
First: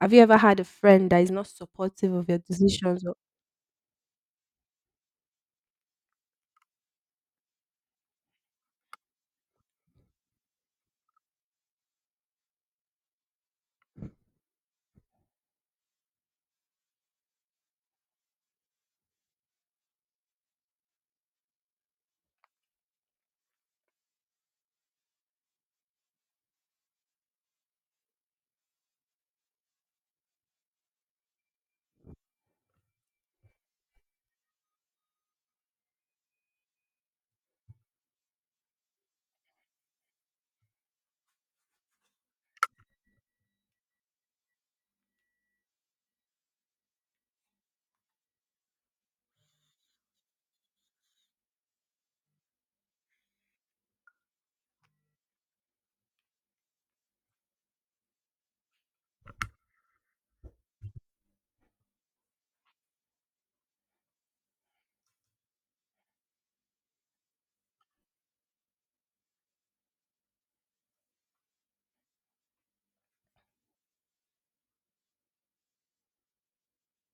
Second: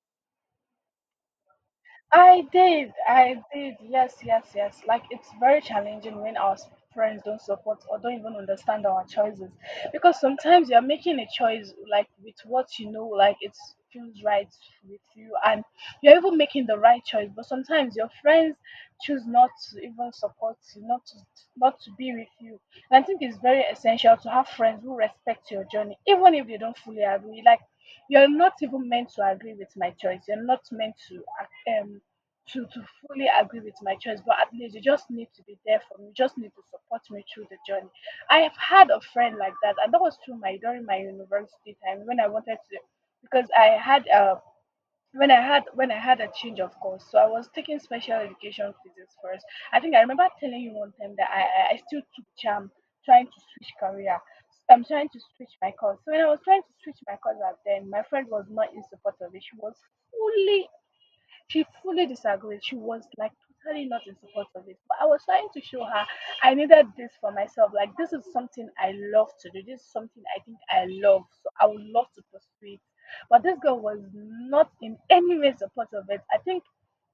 have you ever had a friend that is not supportive of your
I did,
decisions? Or,
I did. Yes, yes, yes. Like it's very challenging when our friends don't support or don't even understand our choices, because sometimes you're making a choice like with what you know, like it feels right with you, and you're even making the right choice. But sometimes your friends choose not to even support you, not to be with you. And I think it's very essential to have friends who respect your journey, even if they don't fully agree. Like you're not even meant to agree with my choice. You're not meant to to fully agree with my choice, but at least you just need to be there for me. You just need to support me through the journey. I have had a friend like that, and that was through my during my university time when I wanted to, because I had when I had when I had a change of course. So I was taking special education physics first. I think I remember telling you one time that I still took charm trying to switch career. I'm trying to switch my course. So when I was trying to switch my course at then, my friend was not in support of it. Fully she fully disagreed. She was like totally not in support of it. But I was trying to show her I needed this for myself. Like this is something I love to do. This is something I think I love. So I would love to pursue it. But this girl was not in any way supportive of it. I think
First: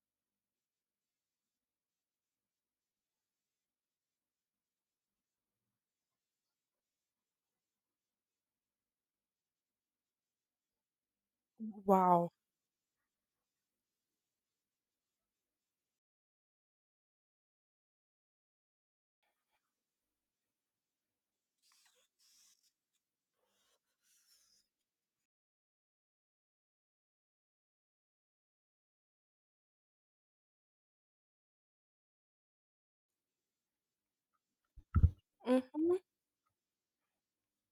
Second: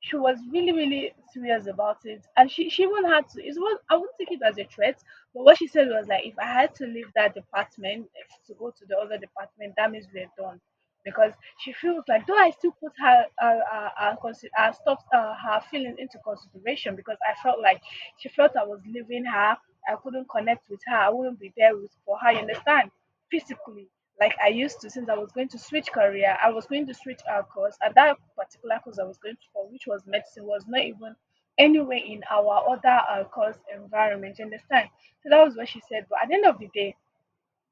she was really, really serious about it. And she even had to, I wouldn't take it as a threat, but what she said was like, if I had to leave that department to go to the other department, that means we're done, because she feels like,
wow.
though I still put her feelings into consideration, because I felt like she felt I was leaving her. I couldn't connect with her. I wouldn't be there with for her. You understand? Physically, like I used to, since I was going to switch career. I was going to switch our course, and that particular course I was going to for, which was medicine, was not even anywhere in our other course environment. You understand? So that was what she
Mm-hmm.
said. But at the end of the day,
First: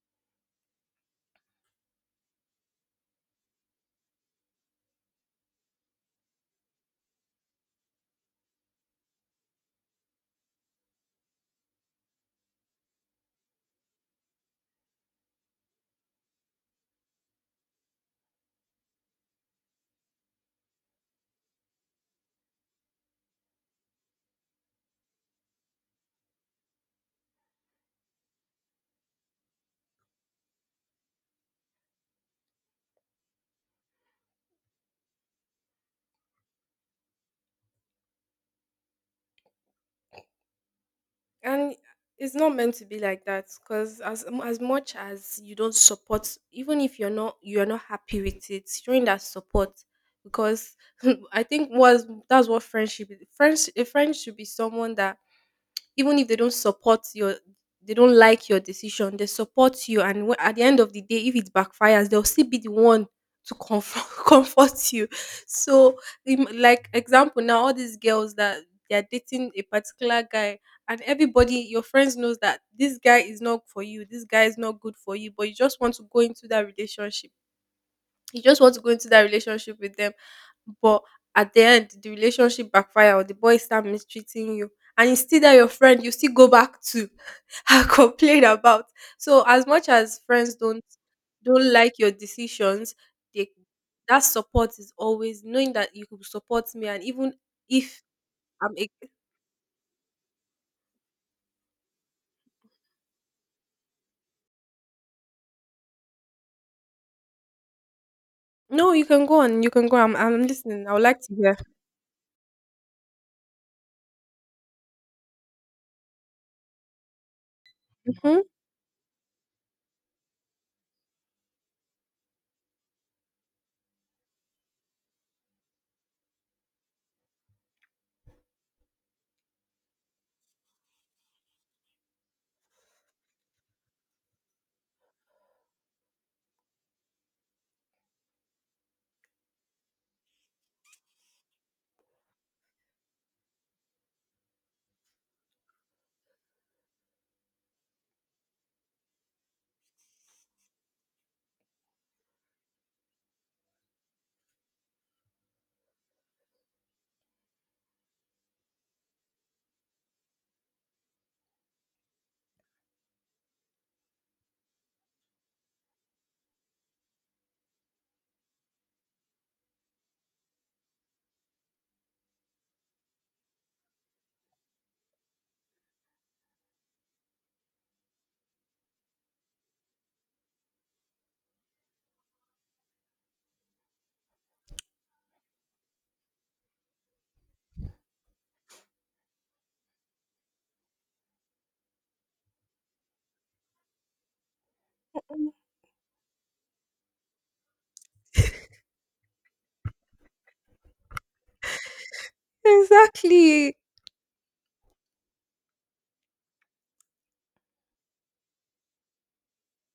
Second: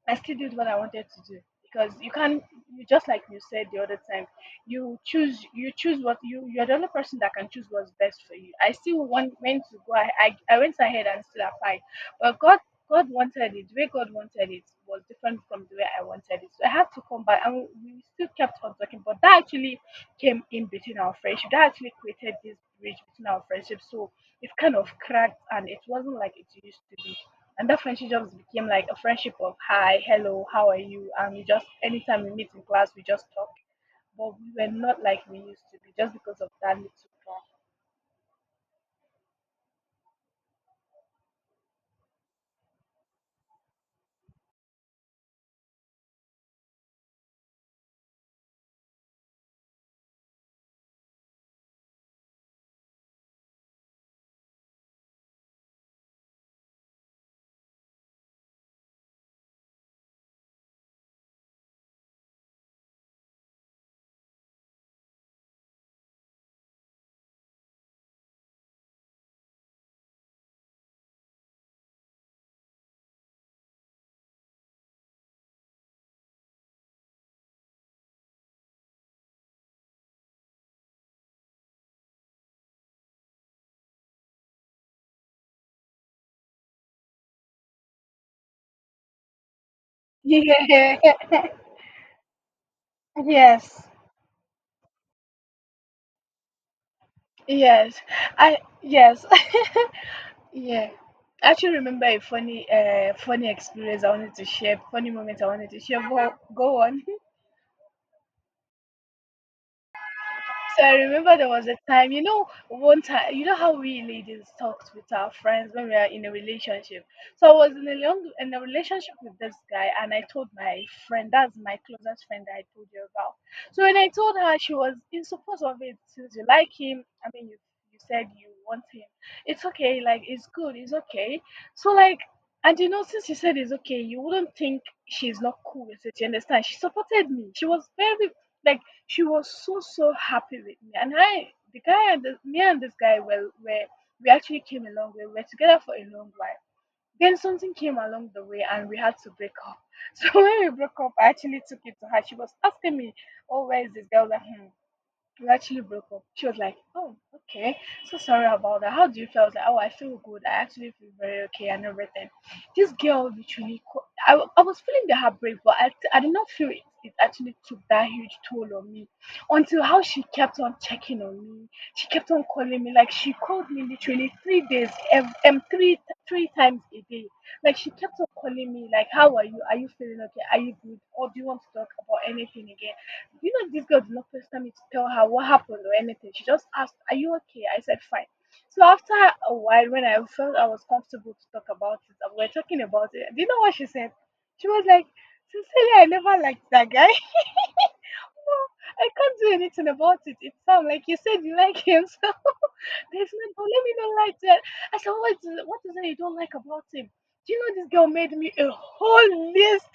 I still did what I wanted to do because you can't. You just, like you said the other time, you choose. You choose what you. You're the only person that can choose what's best for you. I still want went to go. I went ahead and still applied, but God wanted it. The way God wanted it was different from the way I wanted it. So I had to come back, and we still kept on talking. But that actually came in between our friendship, that actually created this bridge between our friendship, so it kind of cracked and it wasn't like it used to be, and that friendship just became like a friendship of hi, hello, how are you, and we just, anytime we meet in class, we just talk, but we were not like we used to be, just because of that little gap.
And it's not meant to be like that, because as much as you don't support, even if you're not you're not happy with it, showing that support because I think was that's what friendship is. Friends, a friend should be someone that even if they don't support your, they don't like your decision, they support you. And whe- at the end of the day, if it backfires, they'll still be the one to comfort, comfort you. So like example now, all these girls that they are dating a particular guy and everybody, your friends knows that this guy is not for you, this guy is not good for you, but you just want to go into that relationship, you just want to go into that relationship with them. But at the end, the relationship backfire or the boy start mistreating you, and it's still that your friend you still go back to and complain about. So as much as friends
Yeah.
don't like your decisions, they,
yes,
that support is always knowing that you could support me. And even
yes.
if
I
I'm a,
Yes. Yeah, I actually remember a funny, funny experience I wanted to share, funny moment I wanted to share. Go, go on.
no, you can go on, you can go. I'm
So
listening. I
I
would like to
remember there
hear.
was a time, one time, you know how we ladies talked with our friends when we are in a relationship. So I was
Mhm.
in a relationship with this guy, and I told my friend, that's my closest friend that I told you about. So when I told her, she was in support of it, since you like him. I mean, you said you want him. It's okay, like it's good, it's okay. So like. And since you said it's okay, you wouldn't think she's not cool with it. You understand? She supported me. Like she was so happy with me, and I the guy and the, me and this guy were we actually came a long way. We were together for a long while, then something came along the way and we had to break up. So when we broke up, I actually took it to her. She was asking me, oh, where is this girl, we actually broke up. She was like, oh, okay. So sorry about that. How do you feel? I was like, oh, I feel good. I actually feel very okay and everything. This girl literally, I was feeling the heartbreak, but I did not feel it, actually took that huge toll on me until how she kept on checking on me. She kept on calling me. Like, she called me literally three times a day. Like, she kept on calling me, like, how are you? Are you feeling okay? Are you good? Or do you want to talk about anything again? This girl did not pester me to tell her what happened or anything. She just asked, are you okay? I said, fine. So after a while, when I felt I was comfortable to talk about it, and we were talking about it. Do you know what she said? She was like, sincerely, I never liked that guy. No, I can't do anything about it. It sounds like you said you like him, so there's no but
Exactly.
let me not like that. I said, what is it you don't like about him? Do you know this girl made me a whole list,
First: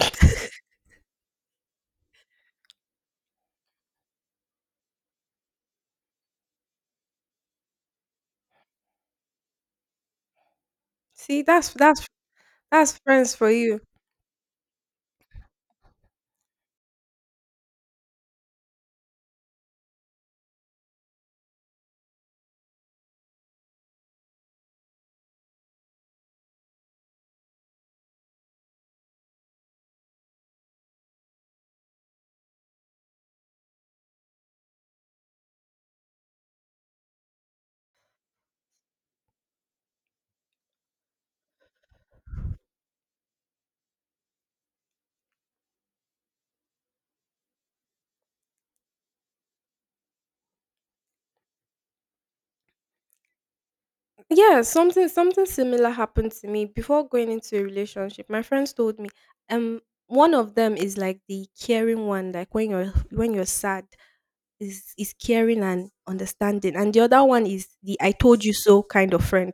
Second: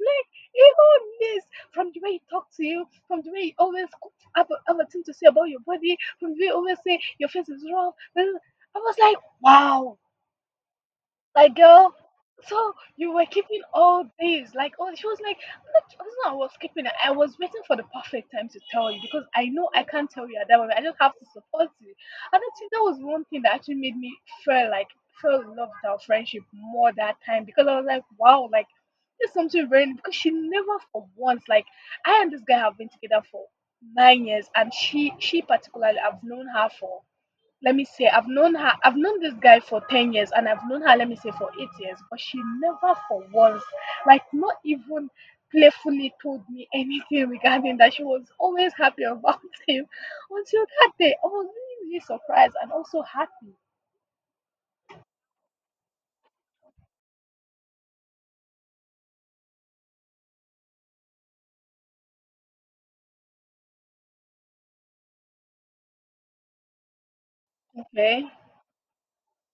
like even this, from the way he talks to you, from the way he always have a thing to say about your body, from the way he always say your face is rough. I was like, wow,
See,
like, girl, so
that's
you were
friends for
keeping
you.
all these. Like, oh, she was like, I was not, I was keeping it. I was waiting for the perfect time to tell you because I know I can't tell you at that moment. I just have to support you. And I think that was one thing that actually made me feel like, feel loved our friendship more that time because I was like, wow, like, this something very, because she never for once, like, I and this guy have been together for 9 years and she particularly, I've known her for let me say I've known her, I've known this guy for 10 years and I've known her, let me say, for 8 years, but she never for once, like, not even playfully told me anything regarding that. She was always happy about him until that day. I was really, really surprised and also happy.
Yeah, something, something similar happened to me before going into a relationship. My friends told me, um, one of them is like the caring one, like when you're sad, is caring and understanding, and the other one is the "I
Okay.
told you so" kind of friend.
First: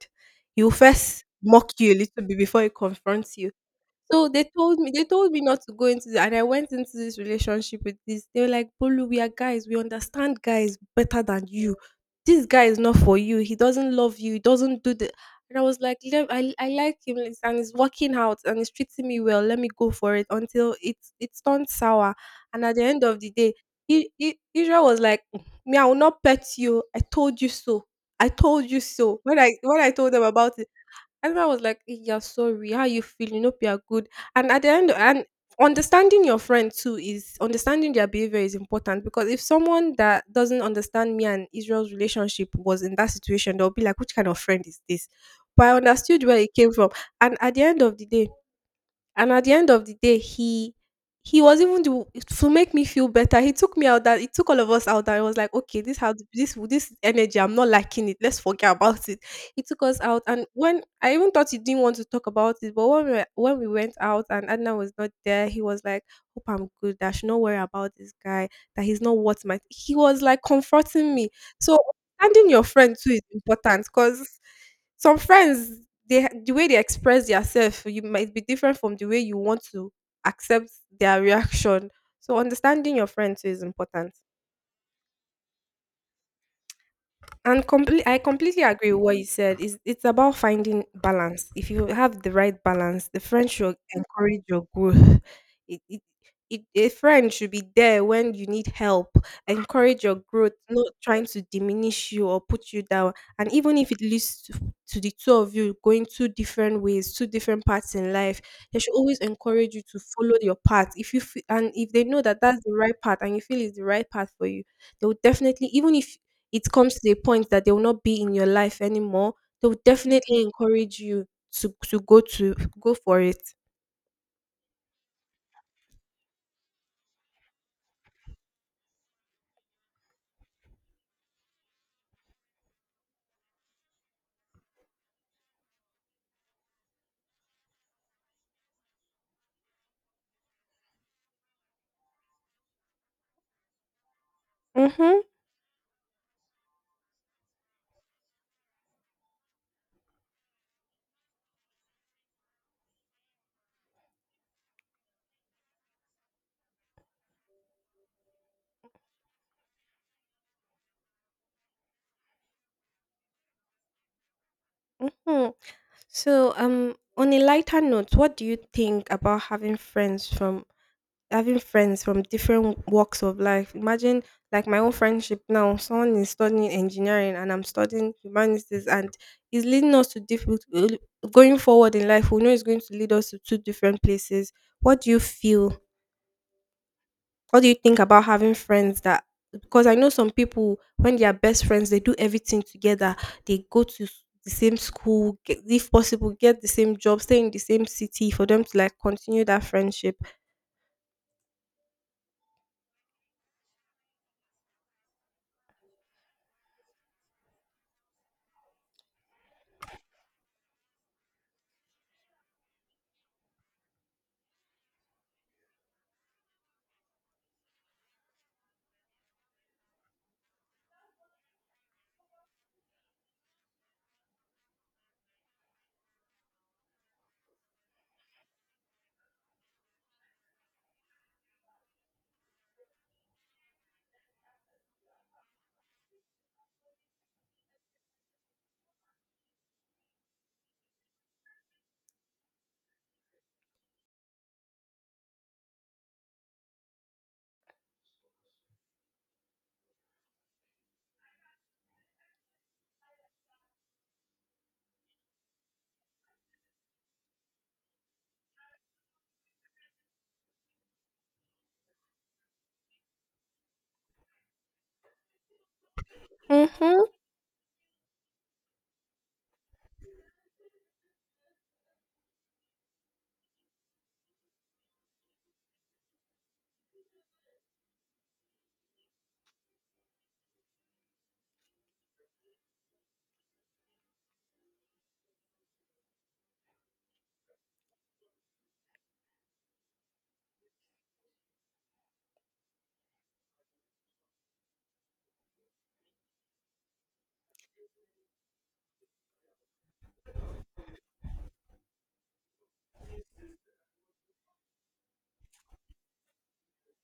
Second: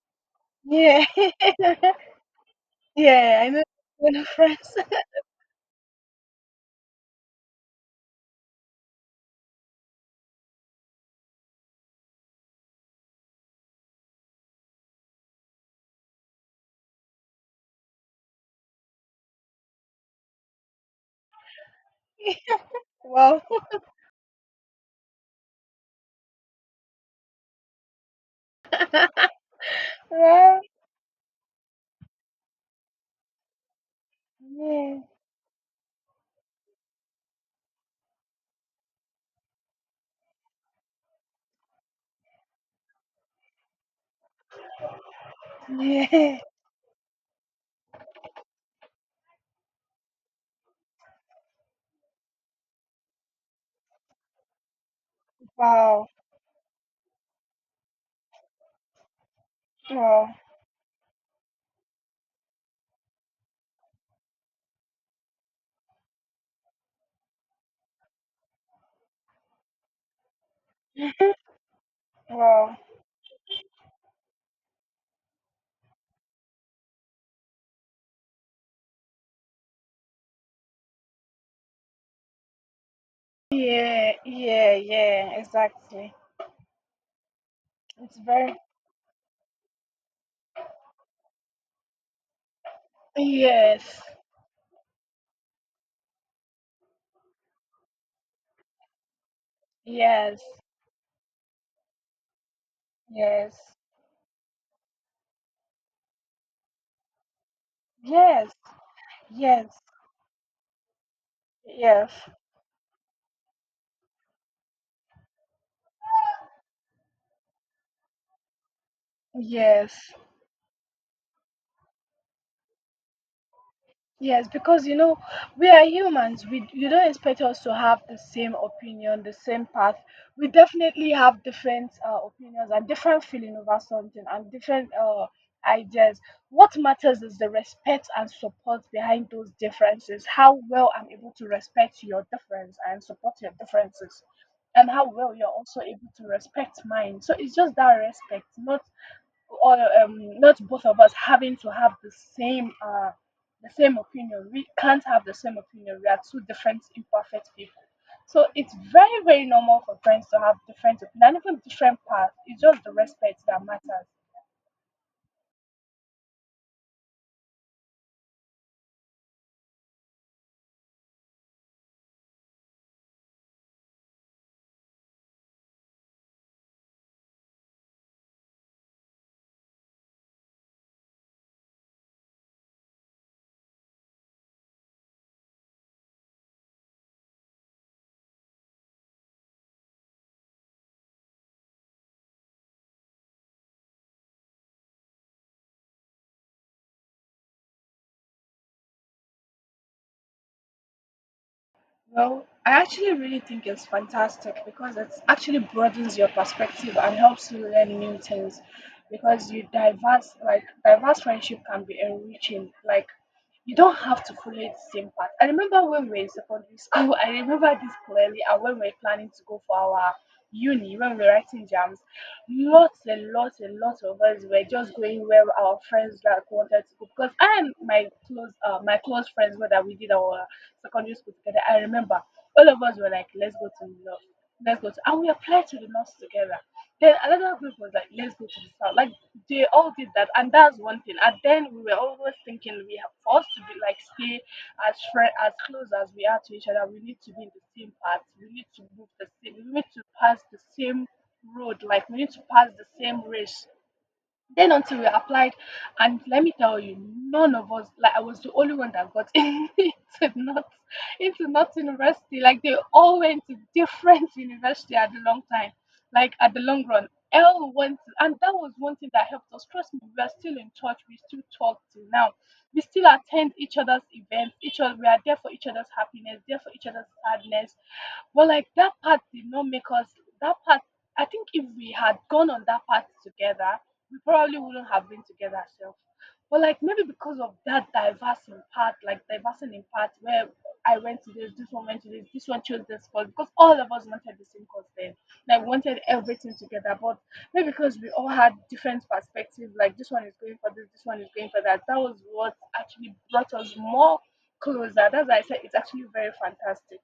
He'll
Yeah.
first mock you a little bit before he confronts
Yeah, I
you.
know. We're
So
friends.
they told me not to go into the, and I went into this relationship with this. They were like, "Bolu, we are guys, we understand guys better than you." This guy is not for you. He doesn't love you. He doesn't do the and I was like, "Lev- I like him it's- and it's working out and it's treating me well. Let me go for it until it's turned sour. And at the end of the
Well.
day, Israel was like, "Mm, me, I will not pet you. I told you so. I told you so.
Well.
When I told them about it, I remember I was like, "Eh, you're sorry. How you feeling? Hope you're good." And at the end,
Yeah.
and understanding your friend too is understanding their behavior is important because if someone that doesn't understand me and Israel's relationship was in that situation, they'll be like, "Which kind of friend is this?" But I understood where
Yeah.
it came from, and at the end of the day, and at the end of the day, he was even the to make me feel better. He took me out that he took all of us out and I was like, okay, this
Wow.
how this energy, I'm not liking it. Let's forget about it. He took us out
Wow.
and when I even thought he didn't want to talk about it, but when we went out and Adna was not there, he was like, hope I'm good, that I should not worry about this guy, that he's not worth my he was like comforting me. So understanding your
Wow.
friend too is important because some friends, they the way they express themselves, you might be different from the way you want to accept their reaction. So understanding your friends too is
Yeah,
important.
yeah, yeah, exactly.
I
It's very,
completely agree with what you said. It's about finding balance. If you have the right balance, the friend should
yes,
encourage your growth. It, it, a friend should be there when you need help, encourage your
yes,
growth, not trying to diminish you or put you down. And
yes,
even if it leads to the two of you going two different ways, two different paths in life,
yes,
they should always
yes,
encourage you to follow your path. If you fe- and if they
yes,
know that that's the right path and you feel it's the right path for you, they will definitely even if it comes to a point that they will not be in your life anymore, they will
yes.
definitely encourage you to go for it.
Yes, because we are humans. We you don't expect us to have the same opinion, the same path. We definitely have different opinions and different feeling over something and different ideas. What matters is the respect and support behind those differences. How well I'm able to respect your difference and support your differences, and how
Mhm.
well you're also able to respect mine. So it's just that respect, or not both of us having to have same uh, the same opinion. We can't have the same opinion. We are two different, imperfect people. So it's very, very normal for friends to have different opinion and even different paths. It's just the respect that matters.
Mhm. So, on a lighter note, what do you think about having friends from different walks of life? Imagine like my own friendship now, someone is studying engineering and I'm studying humanities and it's leading us to different going forward in life, we know it's going to lead us to two different places. What do you feel What do you think about having friends that because I know some people when they are best friends, they do everything together. They go to s- the same school, get, if possible, get the same job, stay in the same city for them to like continue that friendship.
Well, I actually really think it's fantastic because it actually broadens your perspective and helps you learn new things because you diverse like diverse friendship can be enriching. Like, you don't have to follow the same path. I remember when we were in secondary school, I remember this clearly. And when we were planning to go for our uni, when we were writing jams, lots and lots and lots of us were just going where our friends like wanted to go, because I and my close friends, whether we did our secondary school together. I remember all of us were like, let's go to the north, and we applied to the north together. Then another group was like, let's go to the south. Like, they all did that, and that's one thing. And then we were always thinking we have for us to be like stay as friend, as close as we are to each other. We need to be in the same path. We need to move the same. We need to pass the same road. Like, we need to pass the same race then. Until we applied, and let me tell you, none of us, like, I was the only one that got not into not university. Like, they all went to different university at the long time, like at the long
Mm-hmm.
run l went, and that was one thing that helped us. Trust me, we are still in touch. We still talk till now. We still attend each other's events, each other. We are there for each other's happiness, there for each other's sadness. But like, that part did not make us, that part, I think if we had gone on that path together, we probably wouldn't have been together. So but like, maybe because of that diversion part, like diversion in where I went to this, this one went to this, this one chose this course, because all of us wanted the same course then. Like, we wanted everything together, but maybe because we all had different perspectives, like this one is going for this, this one is going for that. That was what actually brought us more closer. That's why I said it's actually very fantastic.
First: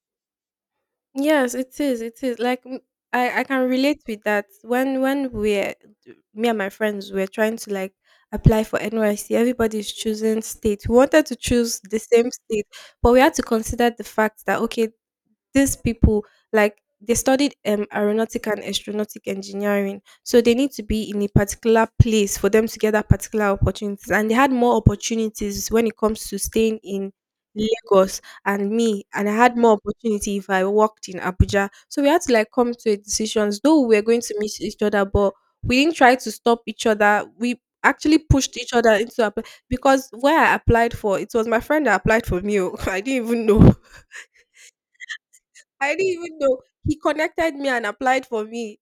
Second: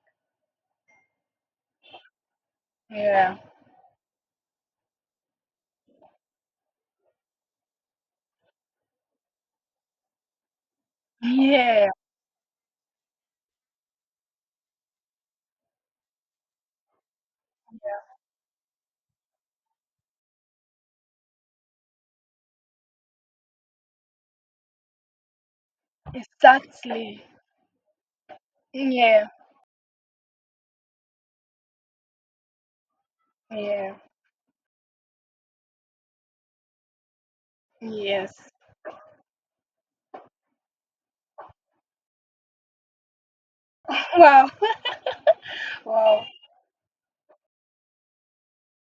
Yes, it is. It is like m-
Yeah.
I can relate with that. When we're Me and my friends were trying to like apply for NYC, everybody's choosing state. We wanted to choose
Yeah.
the same state, but we had to consider the fact that okay, these people like they studied aeronautic and astronautic engineering so they need to be in a particular place for them to get that particular opportunities and they had more opportunities when it comes to staying in
Exactly.
Lagos and me
Yeah.
and I had more opportunity if I worked in Abuja, so we had to like come to a decisions though we
Yeah.
were going to meet each other, but we didn't try to stop each other. We actually
Yes.
pushed each other into a because where I applied for it was my friend that applied for me, oh. I didn't even know.
Wow.
I didn't
Wow.
even know. He connected me and applied for me.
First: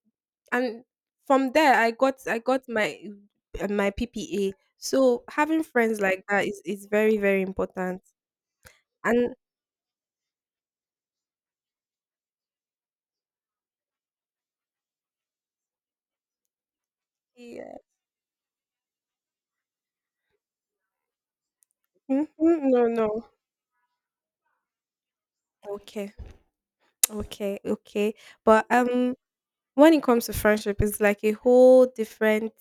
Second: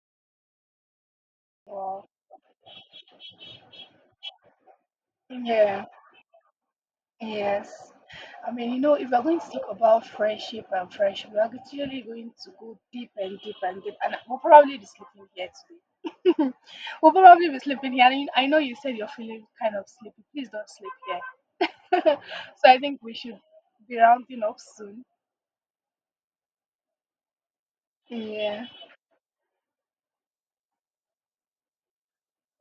And from there I
Wow.
got I got my my PPA. So having
Yeah.
friends like that is very, very
Yes.
important.
I mean, you know, if we're
And
going to talk about friendship and friendship, we're actually going to go deep and deep and deep. And we'll probably be sleeping here today. We'll probably be
yeah.
sleeping here. And I know you said you're feeling kind of sleepy. Please don't sleep here.
Mhm,
So I
no,
think
no.
we should be rounding up soon.
Okay. Okay. Okay.
Yeah.
But when it comes to friendship, it's like a whole different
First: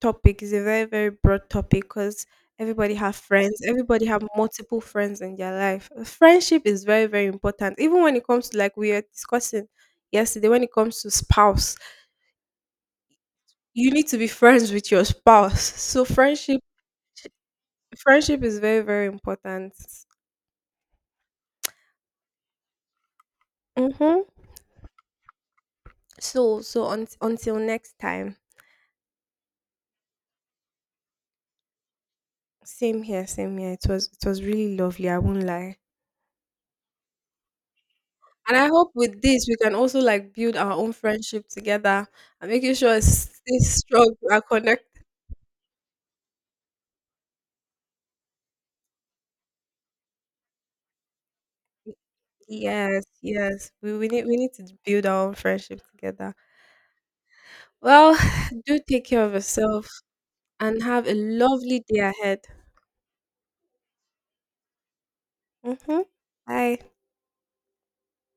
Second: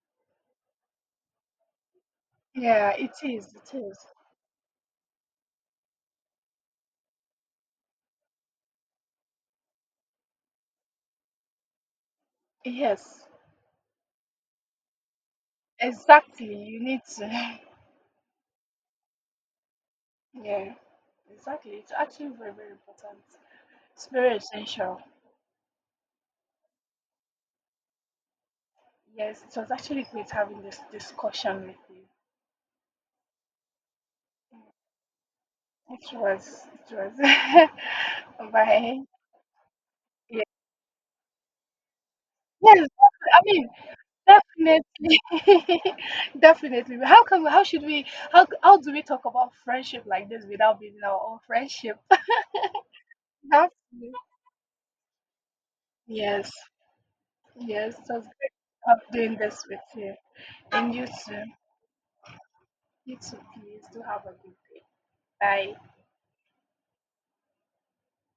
topic is a very very broad topic because
Yeah,
everybody
it
have
is.
friends,
It is.
everybody have multiple friends in their life. Friendship is very very important, even when it comes to like we were discussing yesterday, when it comes to spouse,
Yes.
you need to be friends with your spouse, so
Exactly. You need to.
friendship is very very important.
Yeah. Exactly. It's actually very, very important. It's
Mm-hmm.
very essential.
Until next time,
Yes, it was actually great having this discussion with you.
same here, it was really lovely, I won't lie.
It was, it was.
And I hope
Bye.
with this we can also like
Yeah.
build our own friendship together, and making
Yes,
sure it's
I
it's
mean,
strong, we are connected.
definitely, definitely. But how can we? How should we? How do we talk about friendship like this without being our own friendship?
Yes, yes.
Absolutely.
We need to build our own friendship together.
Yes, yes. It
Well,
was great
do take
of
care of
doing this with
yourself
you,
and
and
have
you
a
too.
lovely day ahead.
You too. Please do have a good day. Bye.
Mm-hmm. Bye.